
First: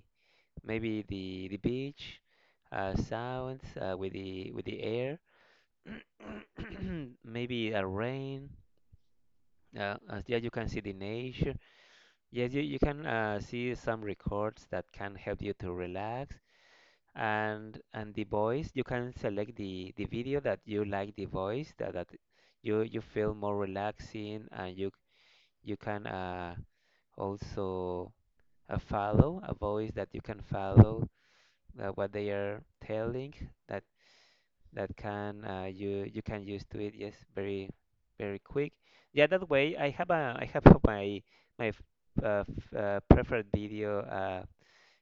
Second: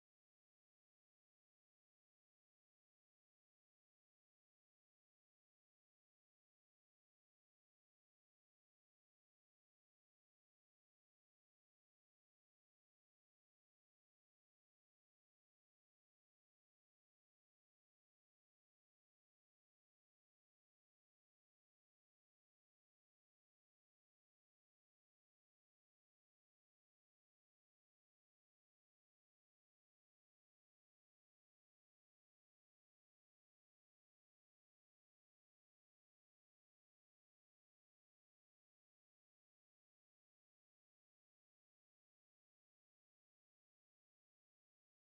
Speaker 1: maybe the beach sounds with the, with the air, maybe a rain. As yeah, you can see the nature. Yes, you can see some records that can help you to relax. And the voice, you can select the video that you like, the voice that that you feel more relaxing, and you can also, a follow, a voice that you can follow what they are telling, that that can you, you can use to it. Yes, very very quick. Yeah, that way I have a, I have my my preferred video.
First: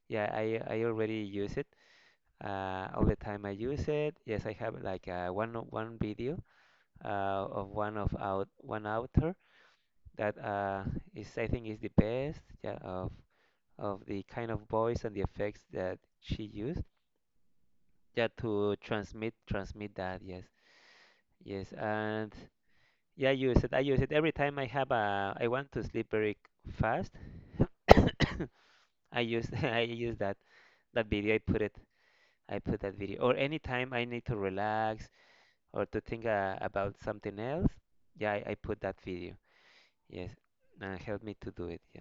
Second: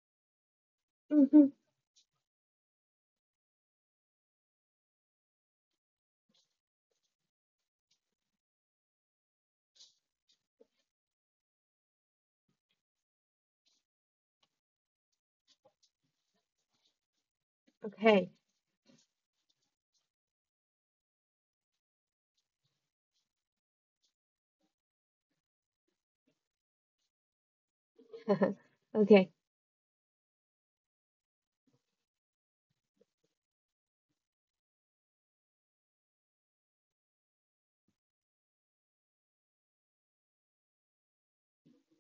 Speaker 1: Yeah, I already
Speaker 2: Hmm.
Speaker 1: use it, all the time I use it. Yes, I have like one video of one of out one author that is, I think, is the best. Yeah, of the kind of voice and the effects that she used. Yeah,
Speaker 2: Okay.
Speaker 1: to transmit that. Yes, yes, and yeah, I use it. I use it every time I have a. I want to sleep very fast. I
Speaker 2: Okay.
Speaker 1: use I use that video. I put it. I put that video. Or anytime I need to relax or to think about something else. Yeah, I put that video. Yes, and help me to do it. Yeah.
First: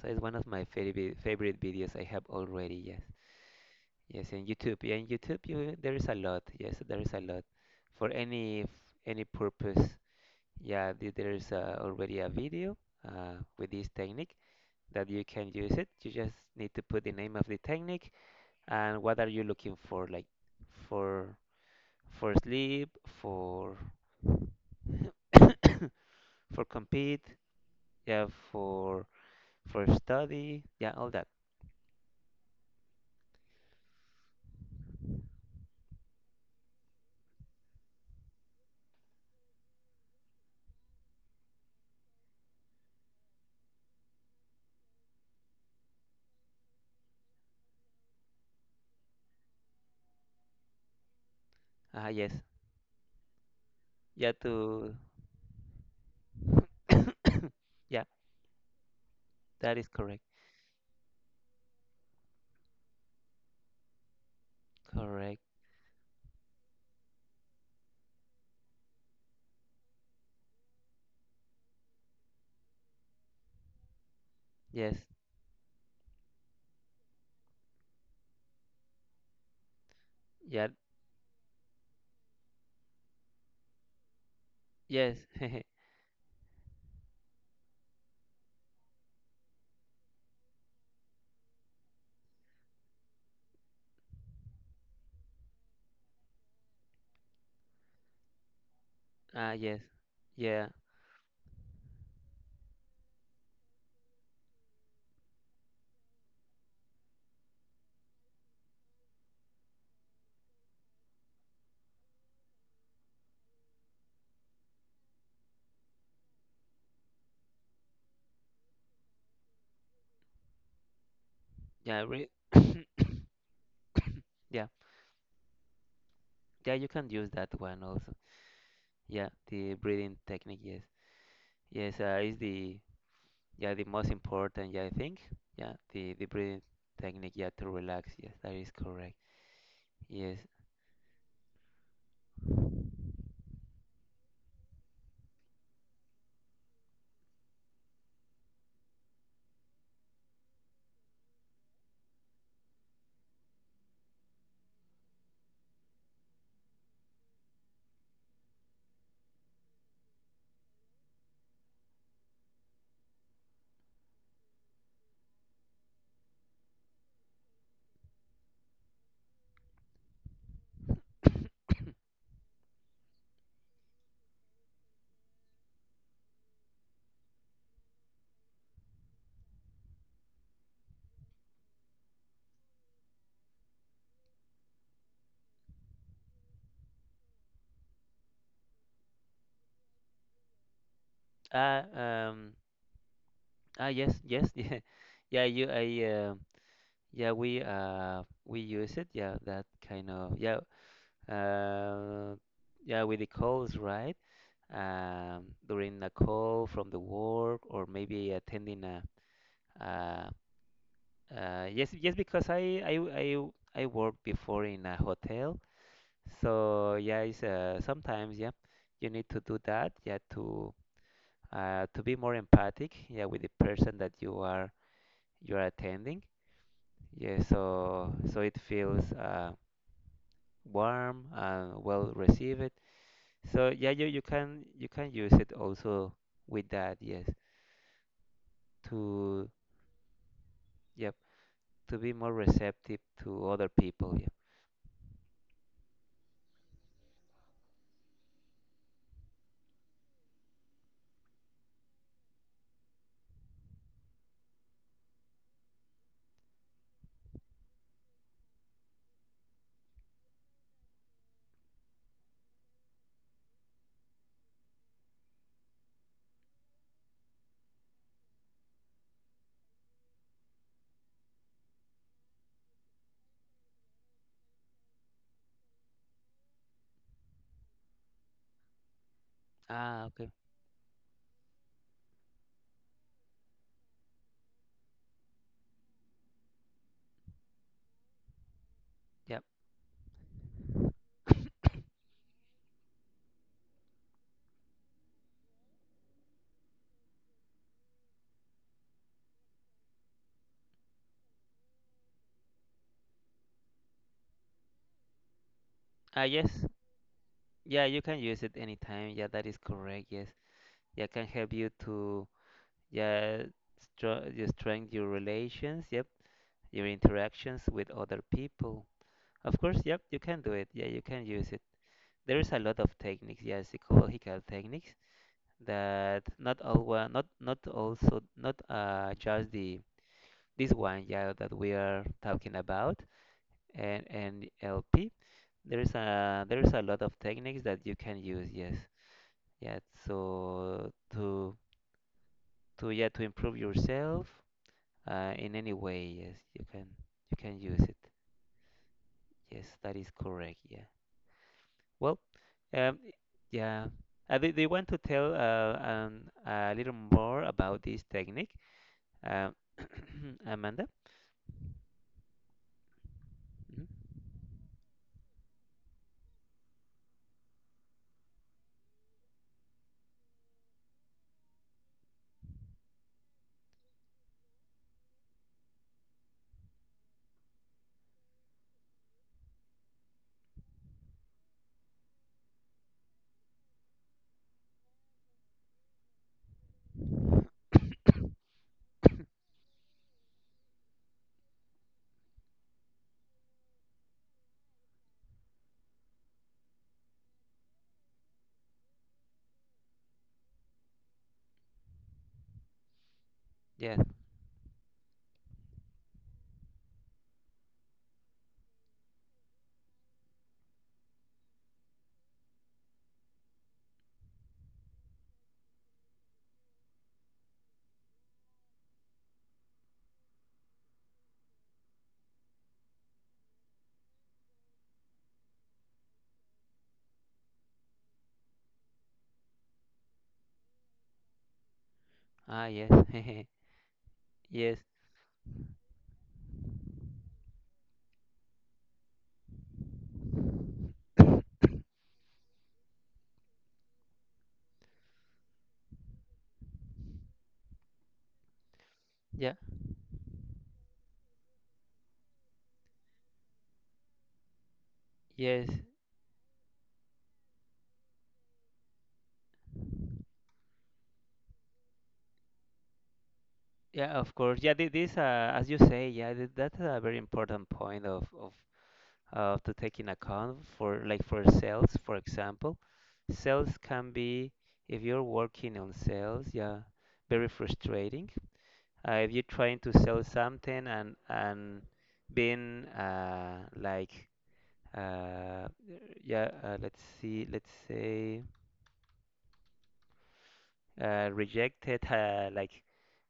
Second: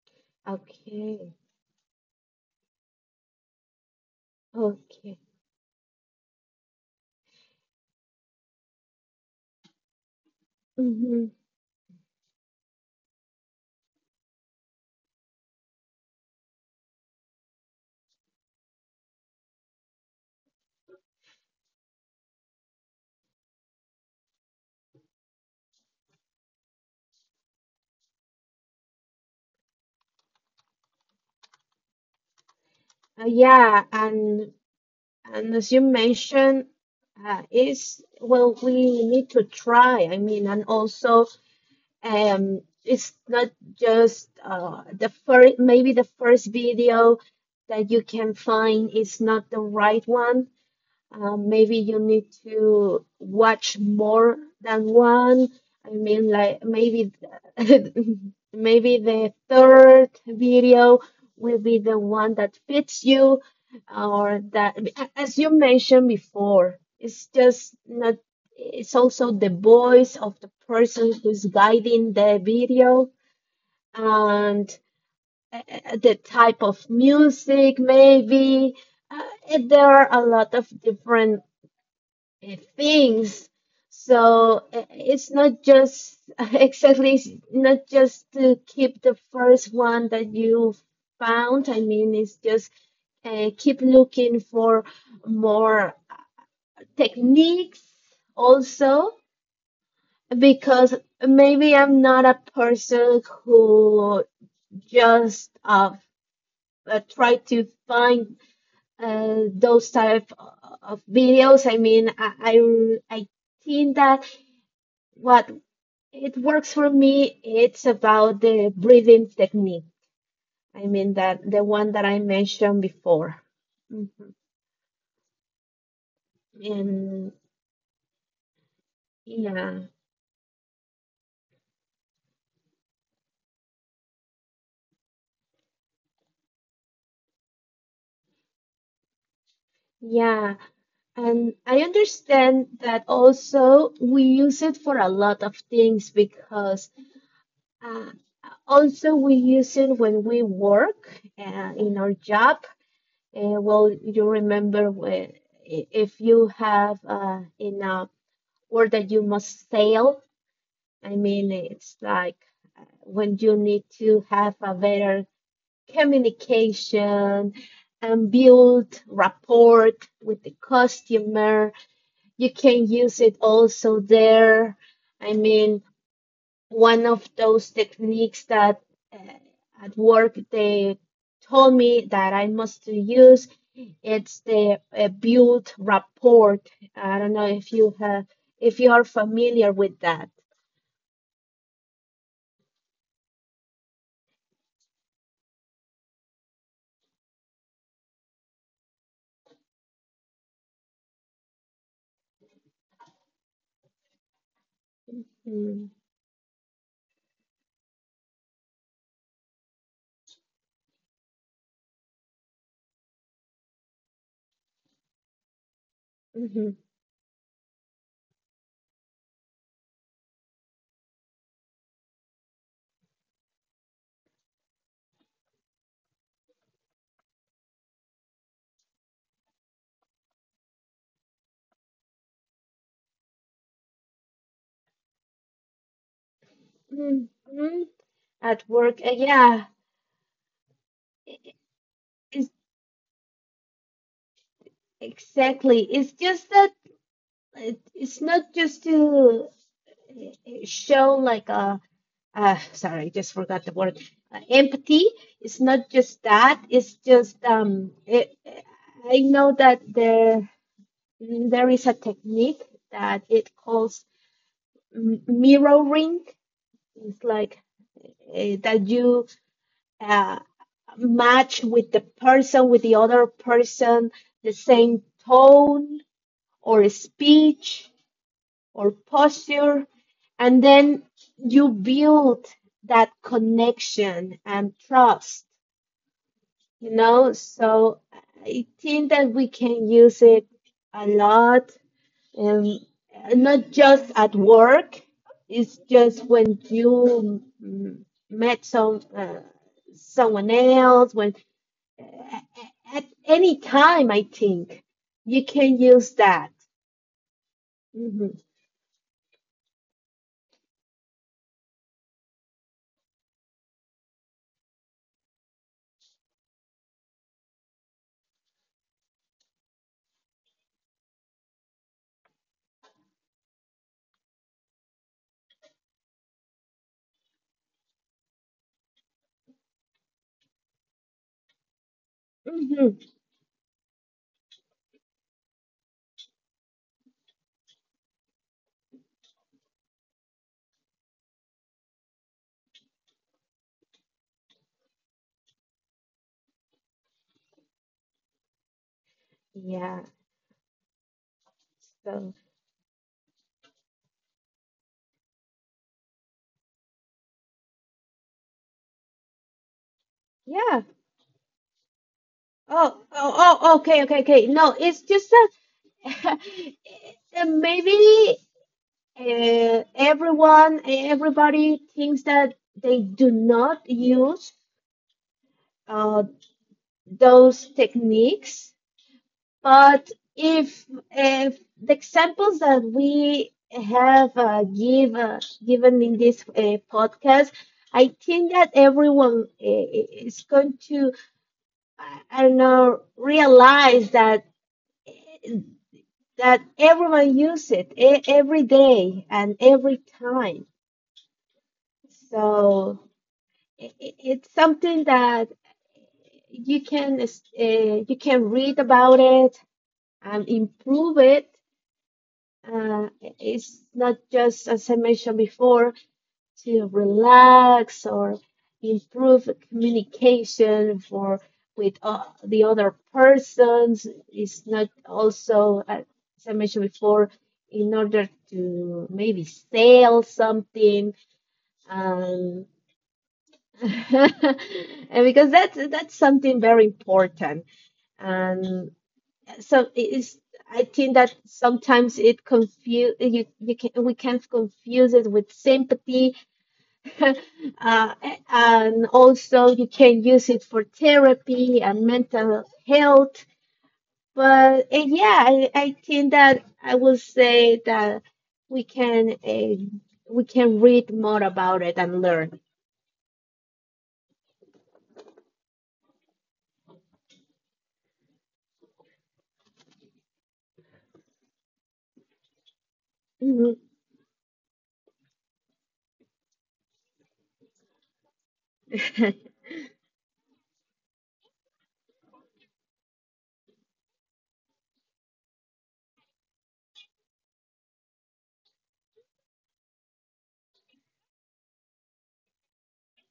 Speaker 1: So it's one of my
Speaker 2: Okay.
Speaker 1: favorite videos I have already. Yes. Yes, in YouTube, yeah, in
Speaker 2: Okay.
Speaker 1: YouTube, you, there is a lot. Yes, there is a lot for any purpose. Yeah,
Speaker 2: Hmm.
Speaker 1: there is already a video with this technique that you can use it. You just need to put the name of the technique and what are you looking for, like for for sleep, for for compete, yeah, for for study, yeah, all that.
Speaker 2: Uh, yeah, and And as you mentioned, is, well, we need to try. I mean, and also, it's not just the first, maybe the first video that you can find is not the right one. Maybe you
Speaker 1: Ah,
Speaker 2: need
Speaker 1: yes,
Speaker 2: to watch
Speaker 1: yeah,
Speaker 2: more than
Speaker 1: to
Speaker 2: one. I mean, like maybe th-
Speaker 1: yeah,
Speaker 2: maybe the
Speaker 1: that is
Speaker 2: third
Speaker 1: correct.
Speaker 2: video will be the one that fits you, or that, as
Speaker 1: Correct.
Speaker 2: you mentioned before, it's just not, it's also the voice of the person who's guiding the video, and
Speaker 1: Yes.
Speaker 2: uh, the type of music, maybe. Uh, there are a lot of
Speaker 1: Yeah.
Speaker 2: different things. So
Speaker 1: Yes.
Speaker 2: it's not just exactly, it's not just to keep the first one that you found. I mean, it's just keep looking for more techniques also,
Speaker 1: Ah, yes. Yeah.
Speaker 2: because maybe I'm not a person who just try to find those type of videos. I mean, I think that what, it works for me. It's about the breathing technique. I mean that the one that
Speaker 1: Yeah.
Speaker 2: I mentioned before. Mhm.
Speaker 1: Yeah. Yeah. You can use
Speaker 2: And
Speaker 1: that one also. Yeah. The
Speaker 2: yeah,
Speaker 1: breathing technique. Yes. Yes. Is the yeah, the most important. Yeah, I think. Yeah. The breathing technique. Yeah. To relax. Yes. That is correct. Yes.
Speaker 2: yeah. And I understand that also we use it for a lot of things because uh, also we use it when we work in our job. Well, you remember when, if you have in a word that you must sell. I mean, it's like when you need to have a better communication and build rapport with the customer. You can use it also there. I mean, one of those techniques that uh, at work they told me that I must use, it's the build rapport. I don't know if you have, if you are familiar with that.
Speaker 1: Ah. Um. Ah. Yes. Yes. Yeah. Yeah. You. I. Yeah. We. We use it. Yeah. That kind of. Yeah. Uh. Yeah. With the calls, right? Um,
Speaker 2: Mm-hmm.
Speaker 1: during a call from the work, or maybe attending a yes, yes, because I worked before in a hotel.
Speaker 2: Mm-hmm.
Speaker 1: So yeah, sometimes, yeah, you need to do that, yeah, to be more empathic, yeah, with the person that you are, you are attending. Yeah, so so it feels warm and well received. So yeah, you, you can use it also with that. Yes,
Speaker 2: Mm-hmm. At work,
Speaker 1: to
Speaker 2: yeah.
Speaker 1: yeah
Speaker 2: I-
Speaker 1: to be more
Speaker 2: It's
Speaker 1: receptive to other people. Yeah.
Speaker 2: exactly. It's just that it's not just to uh, show like a, sorry, I just forgot the word, empathy. It's not just that. It's just um, I know that there is a technique that it calls mirroring. It's like that you uh, match with the person, with the other person, the same tone or speech or posture,
Speaker 1: Ah, okay.
Speaker 2: and then you build that connection and trust, you know. So I think that
Speaker 1: Yeah.
Speaker 2: we can use it a lot, um, not just at work, it's just when you mm, met some someone else, when at, at any time, I think you can use
Speaker 1: Ah,
Speaker 2: that.
Speaker 1: yes. Yeah, you can use it anytime. Yeah, that is correct. Yes. Yeah, can help you to yeah, you strengthen your relations. Yep. Your interactions with other people. Of course. Yep. You can do it. Yeah, you can use it. There is a lot of techniques. Yeah, psychological techniques that not all one, not also not just the this one. Yeah, that we are talking
Speaker 2: Mhm.
Speaker 1: about. And NLP. There's a lot of techniques that you can use, yes. Yeah, so to yeah to improve yourself in any way. Yes, you can, you can use it. Yes, that
Speaker 2: Yeah.
Speaker 1: is correct. Yeah. Well,
Speaker 2: So
Speaker 1: um, yeah. Do you want to tell a little more about this technique, um,
Speaker 2: yeah.
Speaker 1: Amanda?
Speaker 2: Oh, oh, oh,
Speaker 1: Mhm.
Speaker 2: okay, okay, okay. No, it's just that maybe everybody thinks that they do not use uh, those techniques. But if if the examples that we have given in this podcast, I think that everyone is going to, I don't know, realize that that everyone use it every day and every time. So
Speaker 1: Yeah.
Speaker 2: it's something that you can uh, you can read about it and improve it. Uh, it's not just as I mentioned before, to relax or improve communication for with the other persons, is not also as I mentioned before, in order to maybe sell something, um,
Speaker 1: Ah, yes. Yes.
Speaker 2: and because that's something very important, and so it is, I think that sometimes it confuse you, you can we can confuse it with sympathy uh, and
Speaker 1: Yeah.
Speaker 2: also you can use it for therapy and mental health. But yeah,
Speaker 1: Yes.
Speaker 2: I think that I will say that we can read more about it and learn.
Speaker 1: Yeah, of course. Yeah, this, as you say, yeah, that's a very important point of to take in account for, like, for sales, for example. Sales
Speaker 2: Mhm.
Speaker 1: can be, if you're working on sales, yeah, very frustrating. If you're trying to sell something and being like uh, yeah, let's see, let's say rejected, like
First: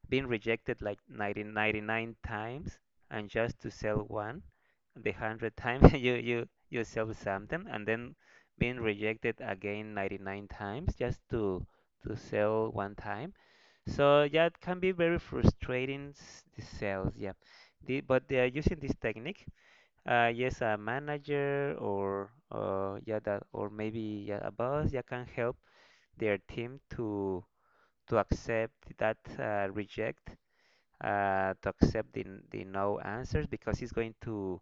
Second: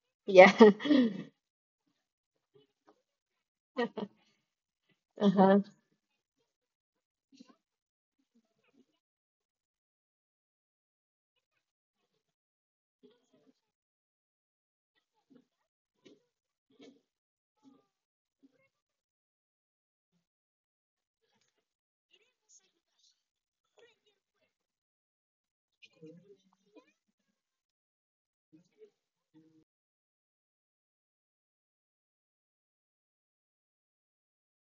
Speaker 1: being
Speaker 2: Yeah.
Speaker 1: rejected like 90, 99 times, and just to sell one the 100
Speaker 2: Uh-huh.
Speaker 1: times, you sell something, and then being rejected again 99 times, just to sell one time. So yeah, it can be very frustrating, the sales, yeah, but they are using this technique. Uh, yes, a manager, or yeah that, or maybe yeah, a boss, yeah, can help their team to accept that reject, to accept the no answers, because it's going to,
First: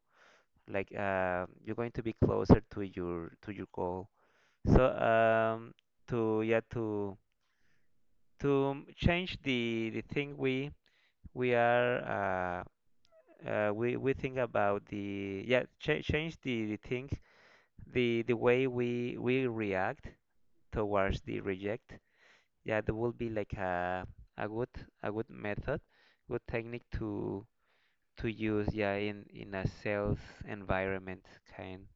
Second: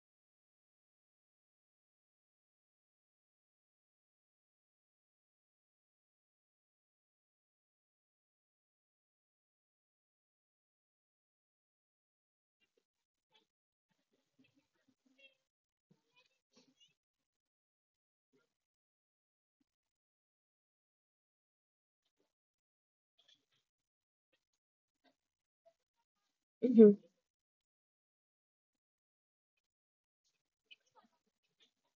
Speaker 1: like you're going to be closer to your goal. So to yeah to change the thing we are we think about the, yeah, ch change the thing, the way we react towards the reject. Yeah, that will be like a good, a good method, good technique
Speaker 2: Mhm.
Speaker 1: to use, yeah, in a sales environment kind.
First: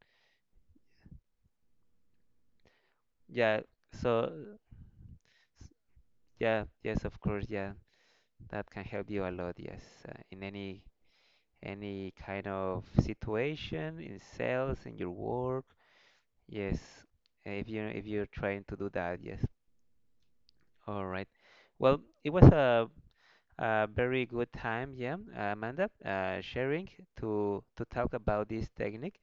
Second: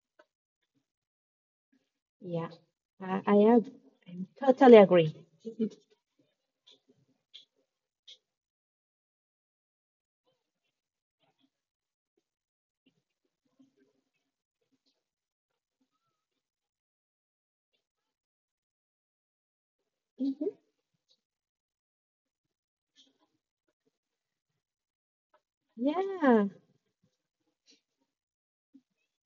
Speaker 2: Yeah. I
Speaker 1: Yeah,
Speaker 2: am
Speaker 1: so
Speaker 2: I totally agree.
Speaker 1: s- yeah, yes, of course, yeah, that can help you a lot. Yes, in any kind of situation, in sales, in your work. Yes, if you if you're trying to do that. Yes,
Speaker 2: Mhm.
Speaker 1: all right, well, it was a very good time, yeah, Amanda,
Speaker 2: Yeah.
Speaker 1: sharing to talk about this technique,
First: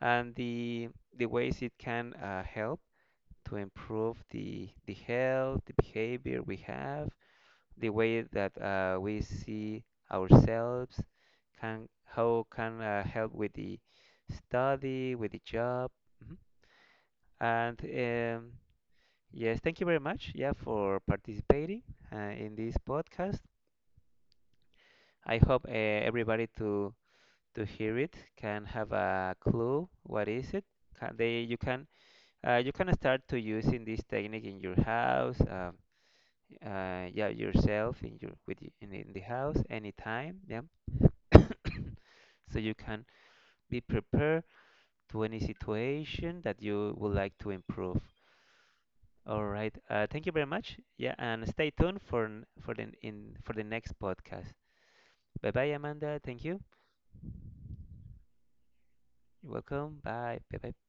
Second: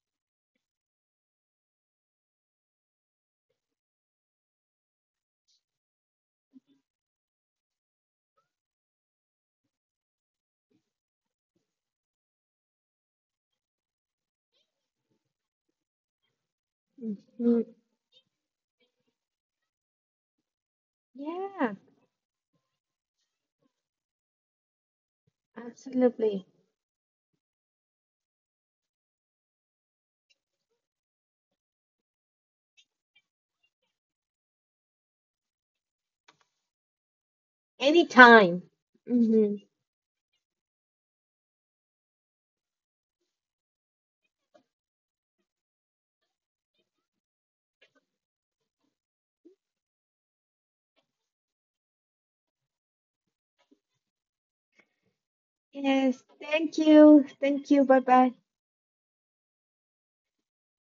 Speaker 1: and the ways it can help to improve the health, the behavior we have, the way that we see ourselves, can how can help with the study, with the job. Mhm.
Speaker 2: Mhm.
Speaker 1: And um, yes, thank you very much, yeah, for
Speaker 2: Yeah.
Speaker 1: participating in this podcast. I hope
Speaker 2: Absolutely.
Speaker 1: everybody to hear it can have a clue what is it. Can they you can start to using this technique in your house. Yeah, yourself in your
Speaker 2: Anytime.
Speaker 1: in the house
Speaker 2: Mhm.
Speaker 1: anytime, yeah. So you can be prepared to any situation that you would like to improve. All right. Thank you very much. Yeah, and stay tuned for for the in for the next podcast. Bye bye, Amanda.
Speaker 2: Yes,
Speaker 1: Thank you.
Speaker 2: thank you. Thank you. Bye bye.
Speaker 1: You're welcome. Bye. Bye bye.